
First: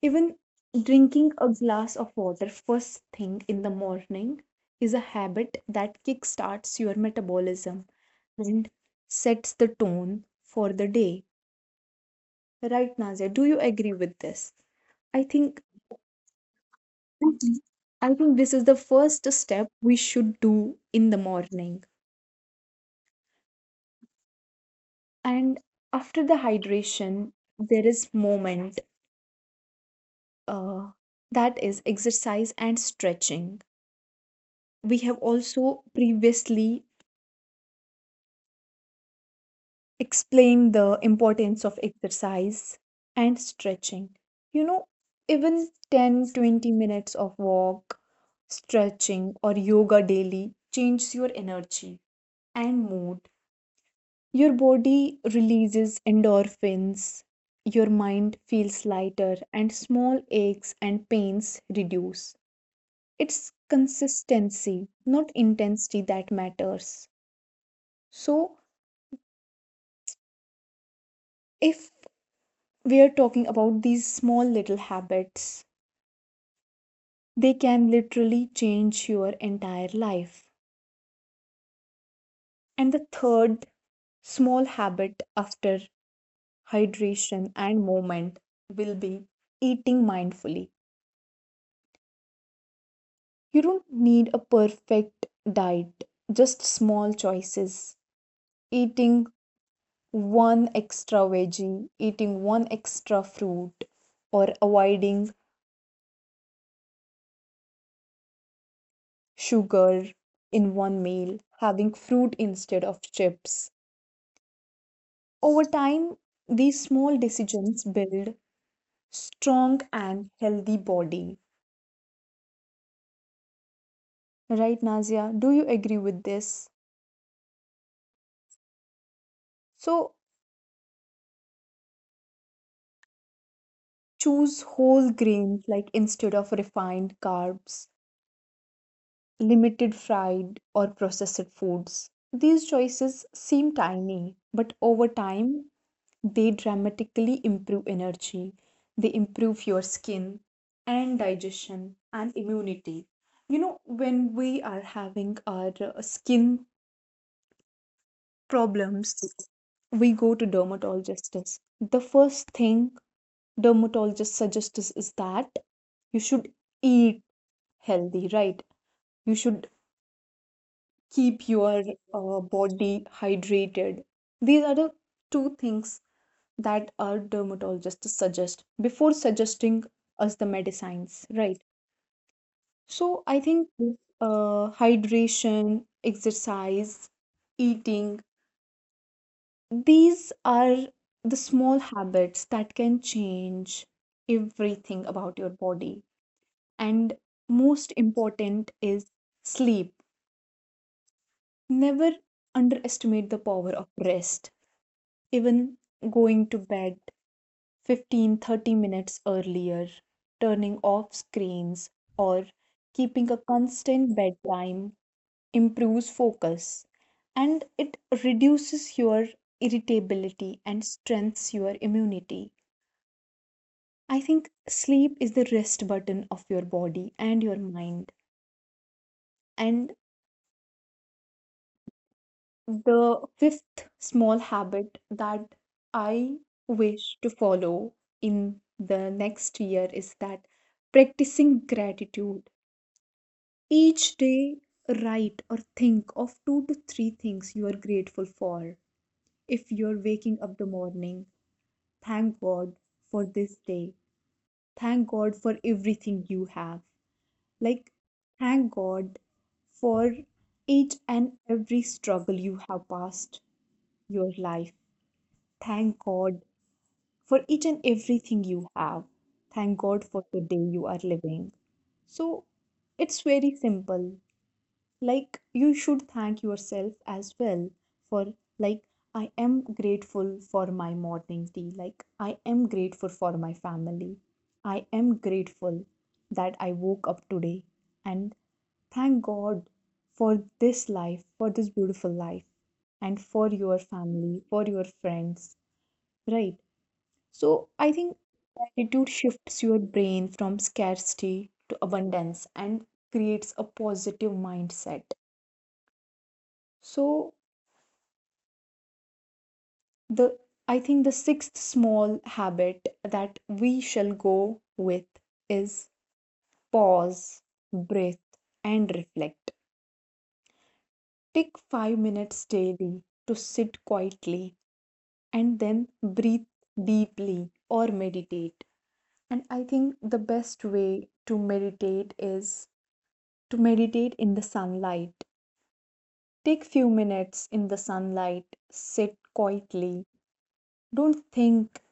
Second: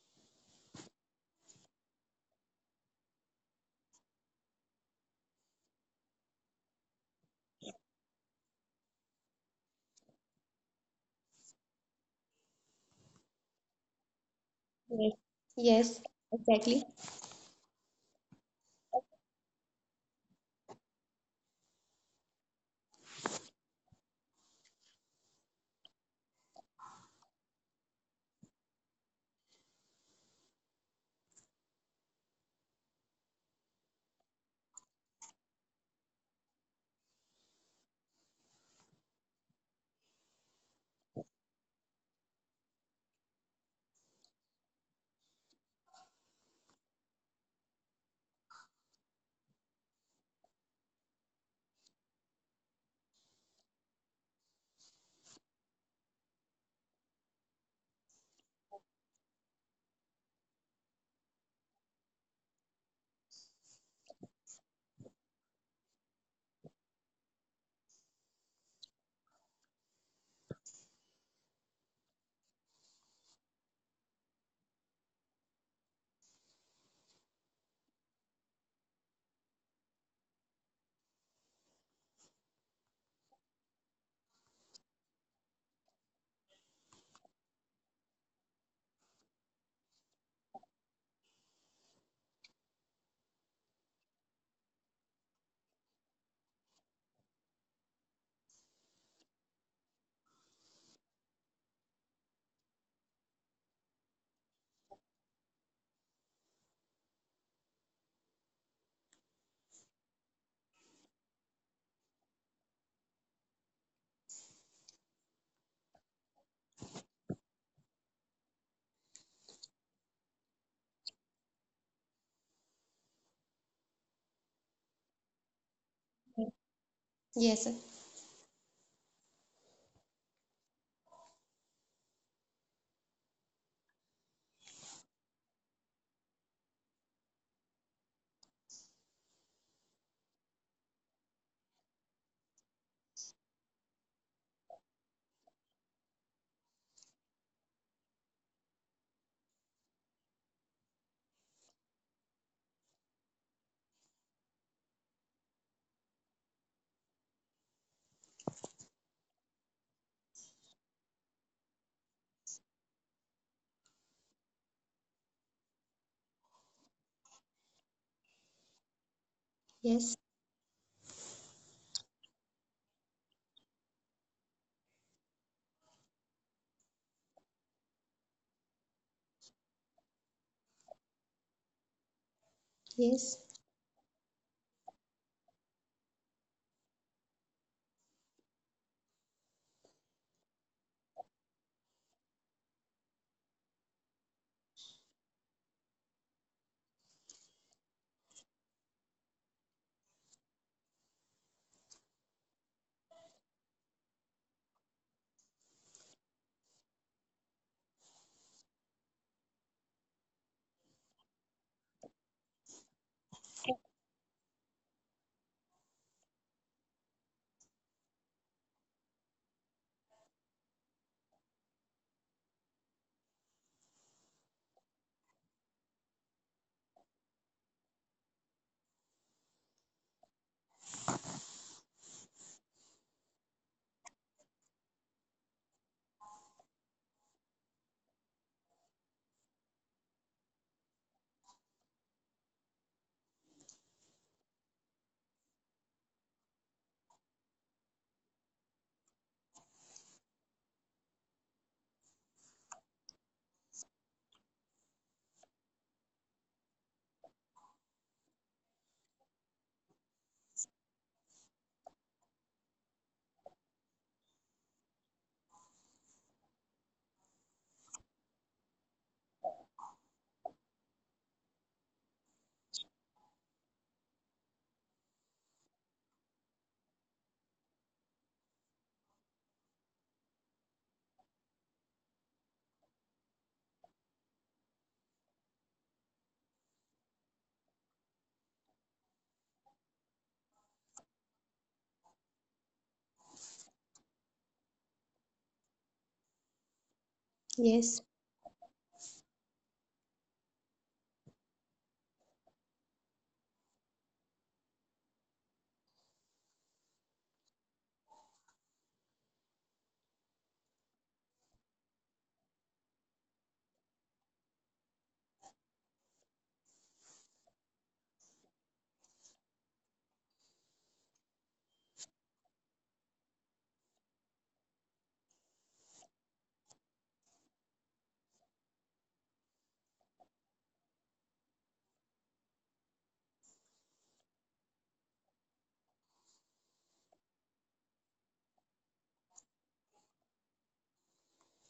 B: Even drinking a glass of water first thing in the morning is a habit that kickstarts your metabolism and sets the tone for the day. Right, Nazia, do you agree with this?
A: Yes,
B: I think
A: yes, exactly.
B: agree. I think this is the first step we should do in the morning. And after the hydration, there is moment uh, that is exercise and stretching. We have also previously explain the importance of exercise and stretching. You know, even 10, 20 minutes of walk, stretching, or yoga daily changes your energy and mood. Your body releases endorphins, your mind feels lighter, and small aches and pains reduce. It's consistency, not intensity, that matters. So, if we are talking about these small little habits. They can literally change your entire life. And the third small habit after hydration and movement will be eating mindfully. You don't need a perfect diet, just small choices. Eating one extra veggie, eating one extra fruit, or avoiding sugar in one meal, having fruit instead of chips. Over time, these small decisions build strong and healthy body. Right, Nazia? Do you agree with this?
A: Yes, sir.
B: So choose whole grains like instead of refined carbs, limited fried or processed foods. These choices seem tiny, but over time they dramatically improve energy, they improve your skin and digestion and immunity. You know, when we are having our skin problems, we go to dermatologists. The first thing dermatologist suggests is that you should eat healthy, right? You should
A: Yes,
B: keep your body hydrated. These are the two things that our dermatologist suggest before suggesting us the medicines, right? So I
A: yes,
B: think hydration, exercise, eating, these are the small habits that can change everything about your body. And most important is sleep. Never underestimate the power of rest. Even going to bed 15-30 minutes earlier, turning off screens, or keeping a constant bedtime improves focus and it reduces your irritability and strengthens your immunity. I think sleep is the rest button of your body and your mind. And the fifth small habit that I wish to follow in the next year is that practicing gratitude. Each day, write or think of two to three things you are grateful for. If you're waking up the morning, thank God for this day. Thank God for everything you have. Like, thank God for each and every struggle you have passed your life. Thank God for each and everything you have. Thank God for the day you are living. So, it's very simple, like you should thank yourself as well for, like, I am grateful for my morning tea, like I am grateful for my family, I am grateful that I woke up today, and thank God for this life, for this beautiful life, and for your family, for your friends, right? So I think
A: yes,
B: gratitude shifts your brain from scarcity to abundance and creates a positive mindset. So the I think the sixth small habit that we shall go with is pause, breathe and reflect. Take 5 minutes daily to sit quietly and then breathe deeply or meditate. And I think the best way to meditate is to meditate in the sunlight. Take few minutes in the sunlight, sit quietly. Don't think.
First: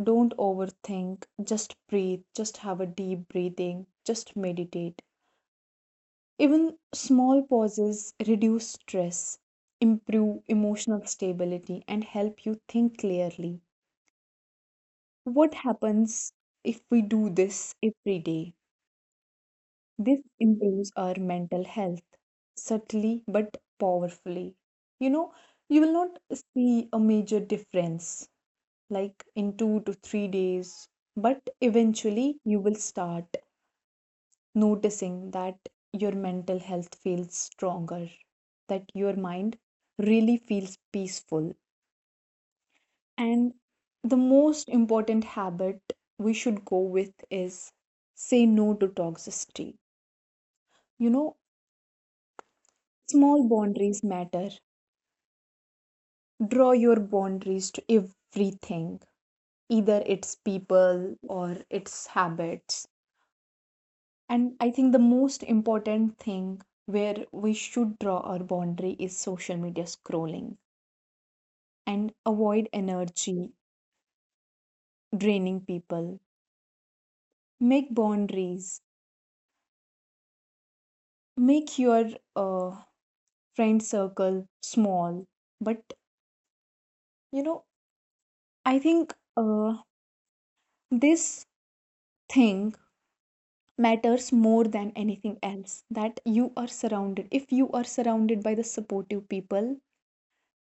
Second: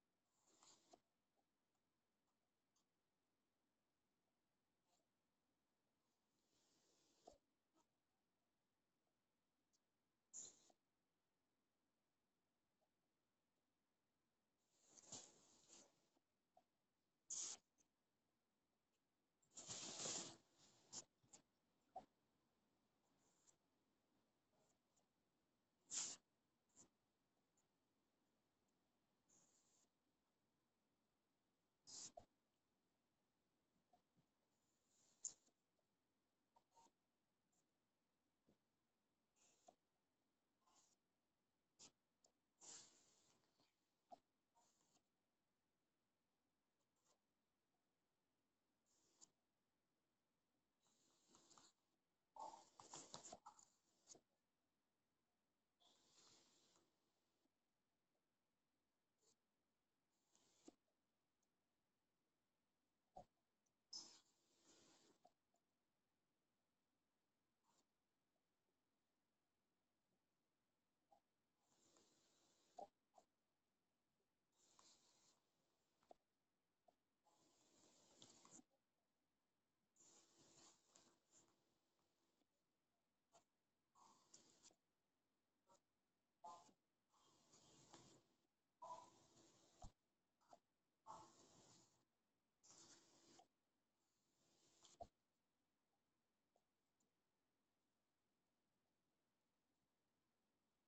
B: Don't overthink, just breathe, just have a deep breathing, just meditate. Even small pauses reduce stress, improve emotional stability, and help you think clearly. What happens if we do this every day? This improves our mental health subtly but powerfully. You know, you will not see a major difference like in 2 to 3 days, but eventually you will start noticing that your mental health feels stronger, that your mind really feels peaceful. And the most important habit we should go with is say no to toxicity. You know, small boundaries matter. Draw your boundaries to everything, either it's people or it's habits. And I think the most important thing where we should draw our boundary is social media scrolling and avoid energy draining people. Make boundaries. Make your uh, friend circle small. But you know, I think this thing matters more than anything else, that you are surrounded. If you are surrounded by the supportive people,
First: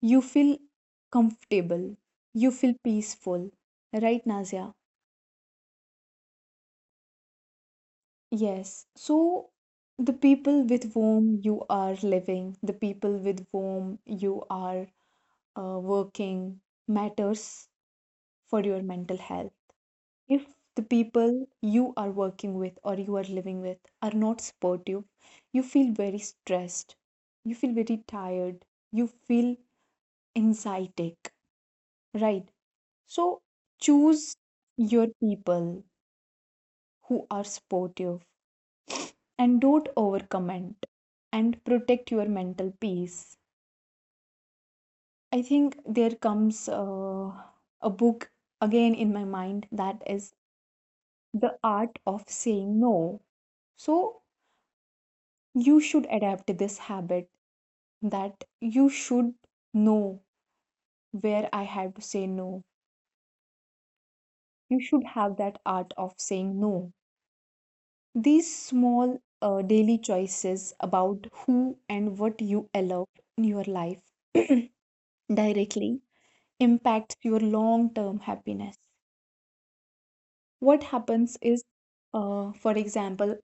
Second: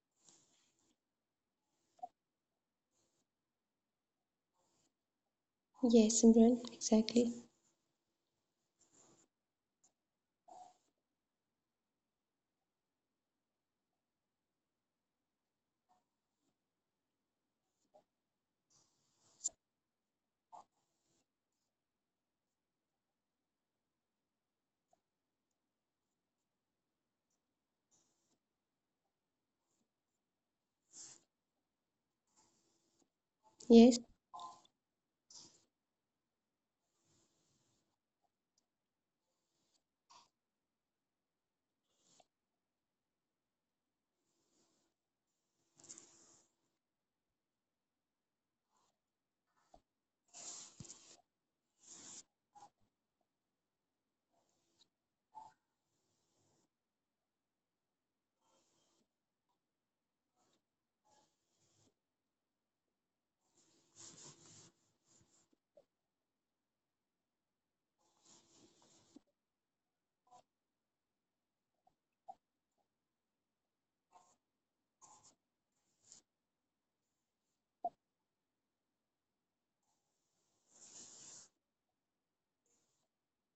B: you feel comfortable, you feel peaceful, right, Nazia?
A: yes, Simran. Exactly.
B: Yes. So the people with whom you are living, the people with whom you are working matters for your mental health. If the people you are working with or you are living with are not supportive, you feel very stressed, you feel very tired, you feel anxietic, right? So
A: Yes,
B: choose your people who are supportive and don't overcomment and protect your mental peace. I think there comes a book again in my mind, that is The Art of Saying No. So you should adapt this habit, that you should know where I have to say no. You should have that art of saying no. These small daily choices about who and what you allow in your life directly impacts your long term happiness. What happens is, for example,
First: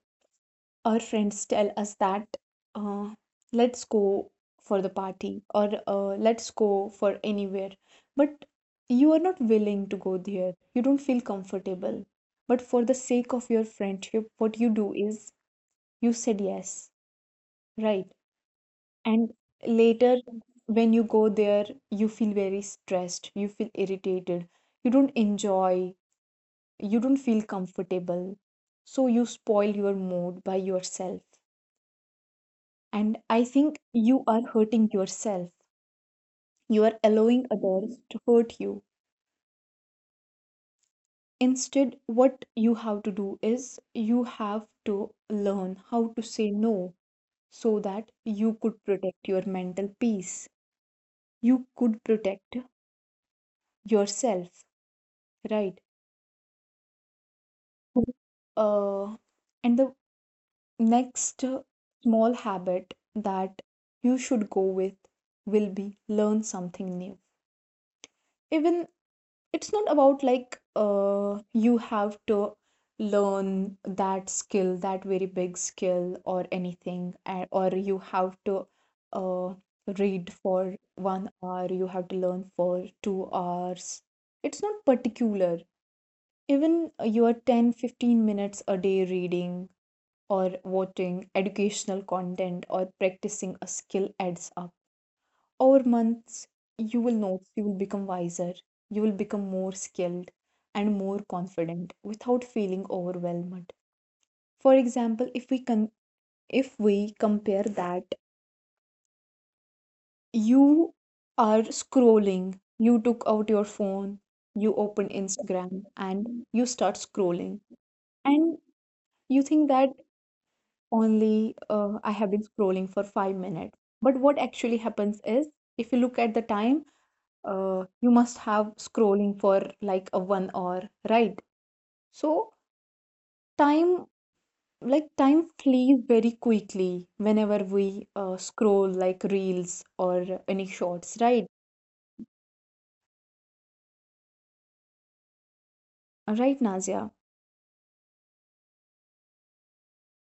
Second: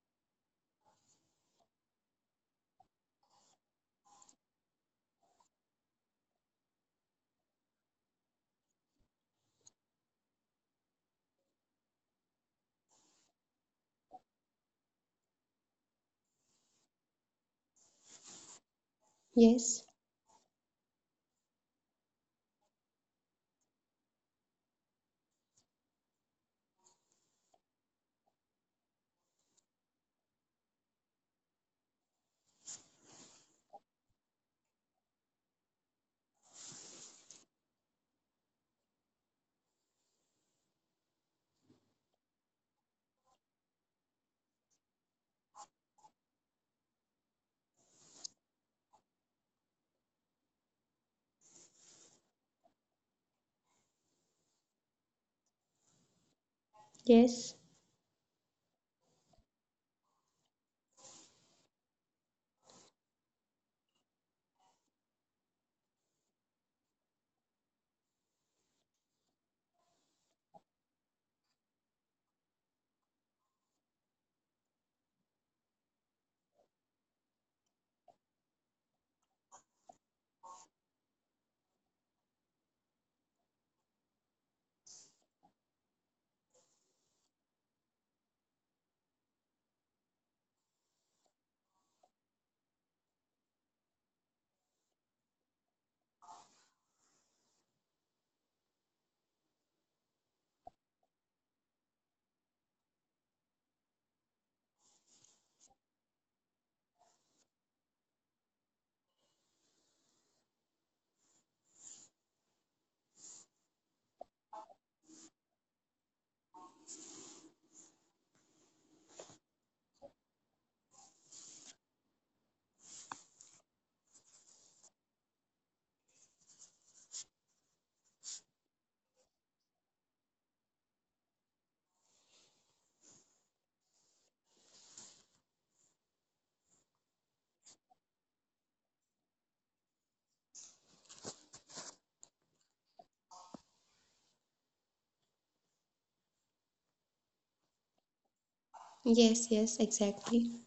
B: our friends tell us that uh, let's go for the party or let's go for anywhere, but you are not willing to go there, you don't feel comfortable. But for the sake of your friendship, what you do is you said yes, right? And
A: yes,
B: later, when you go there, you feel very stressed, you feel irritated, you don't enjoy, you don't feel comfortable, so you spoil your mood by yourself, and I think you are hurting yourself, you are allowing others to hurt you. Instead, what you have to do is you have to learn how to say no, so that you could protect your mental peace, you could protect yourself, right?
A: yes,
B: uh, and the Next small habit that you should go with will be learn something new. Even it's not about, like, you have to learn that skill, that very big skill or anything, or you have to uh, read for 1 hour, you have to learn for 2 hours. It's not particular. Even your 10, 15 minutes a day reading or watching educational content or practicing a skill adds up. Over months, you will notice you will become wiser, you will become more skilled and more confident without feeling overwhelmed. For example, if we can, if we compare that you are scrolling, you took out your phone, you open Instagram and you start scrolling, and you think that only I have been scrolling for 5 minutes. But what actually happens is, if you look at the time, you must have scrolling for like a 1 hour, right? So time, like time flees very quickly whenever we scroll like reels or any shorts, right? Right, Nazia?
A: yes, exactly.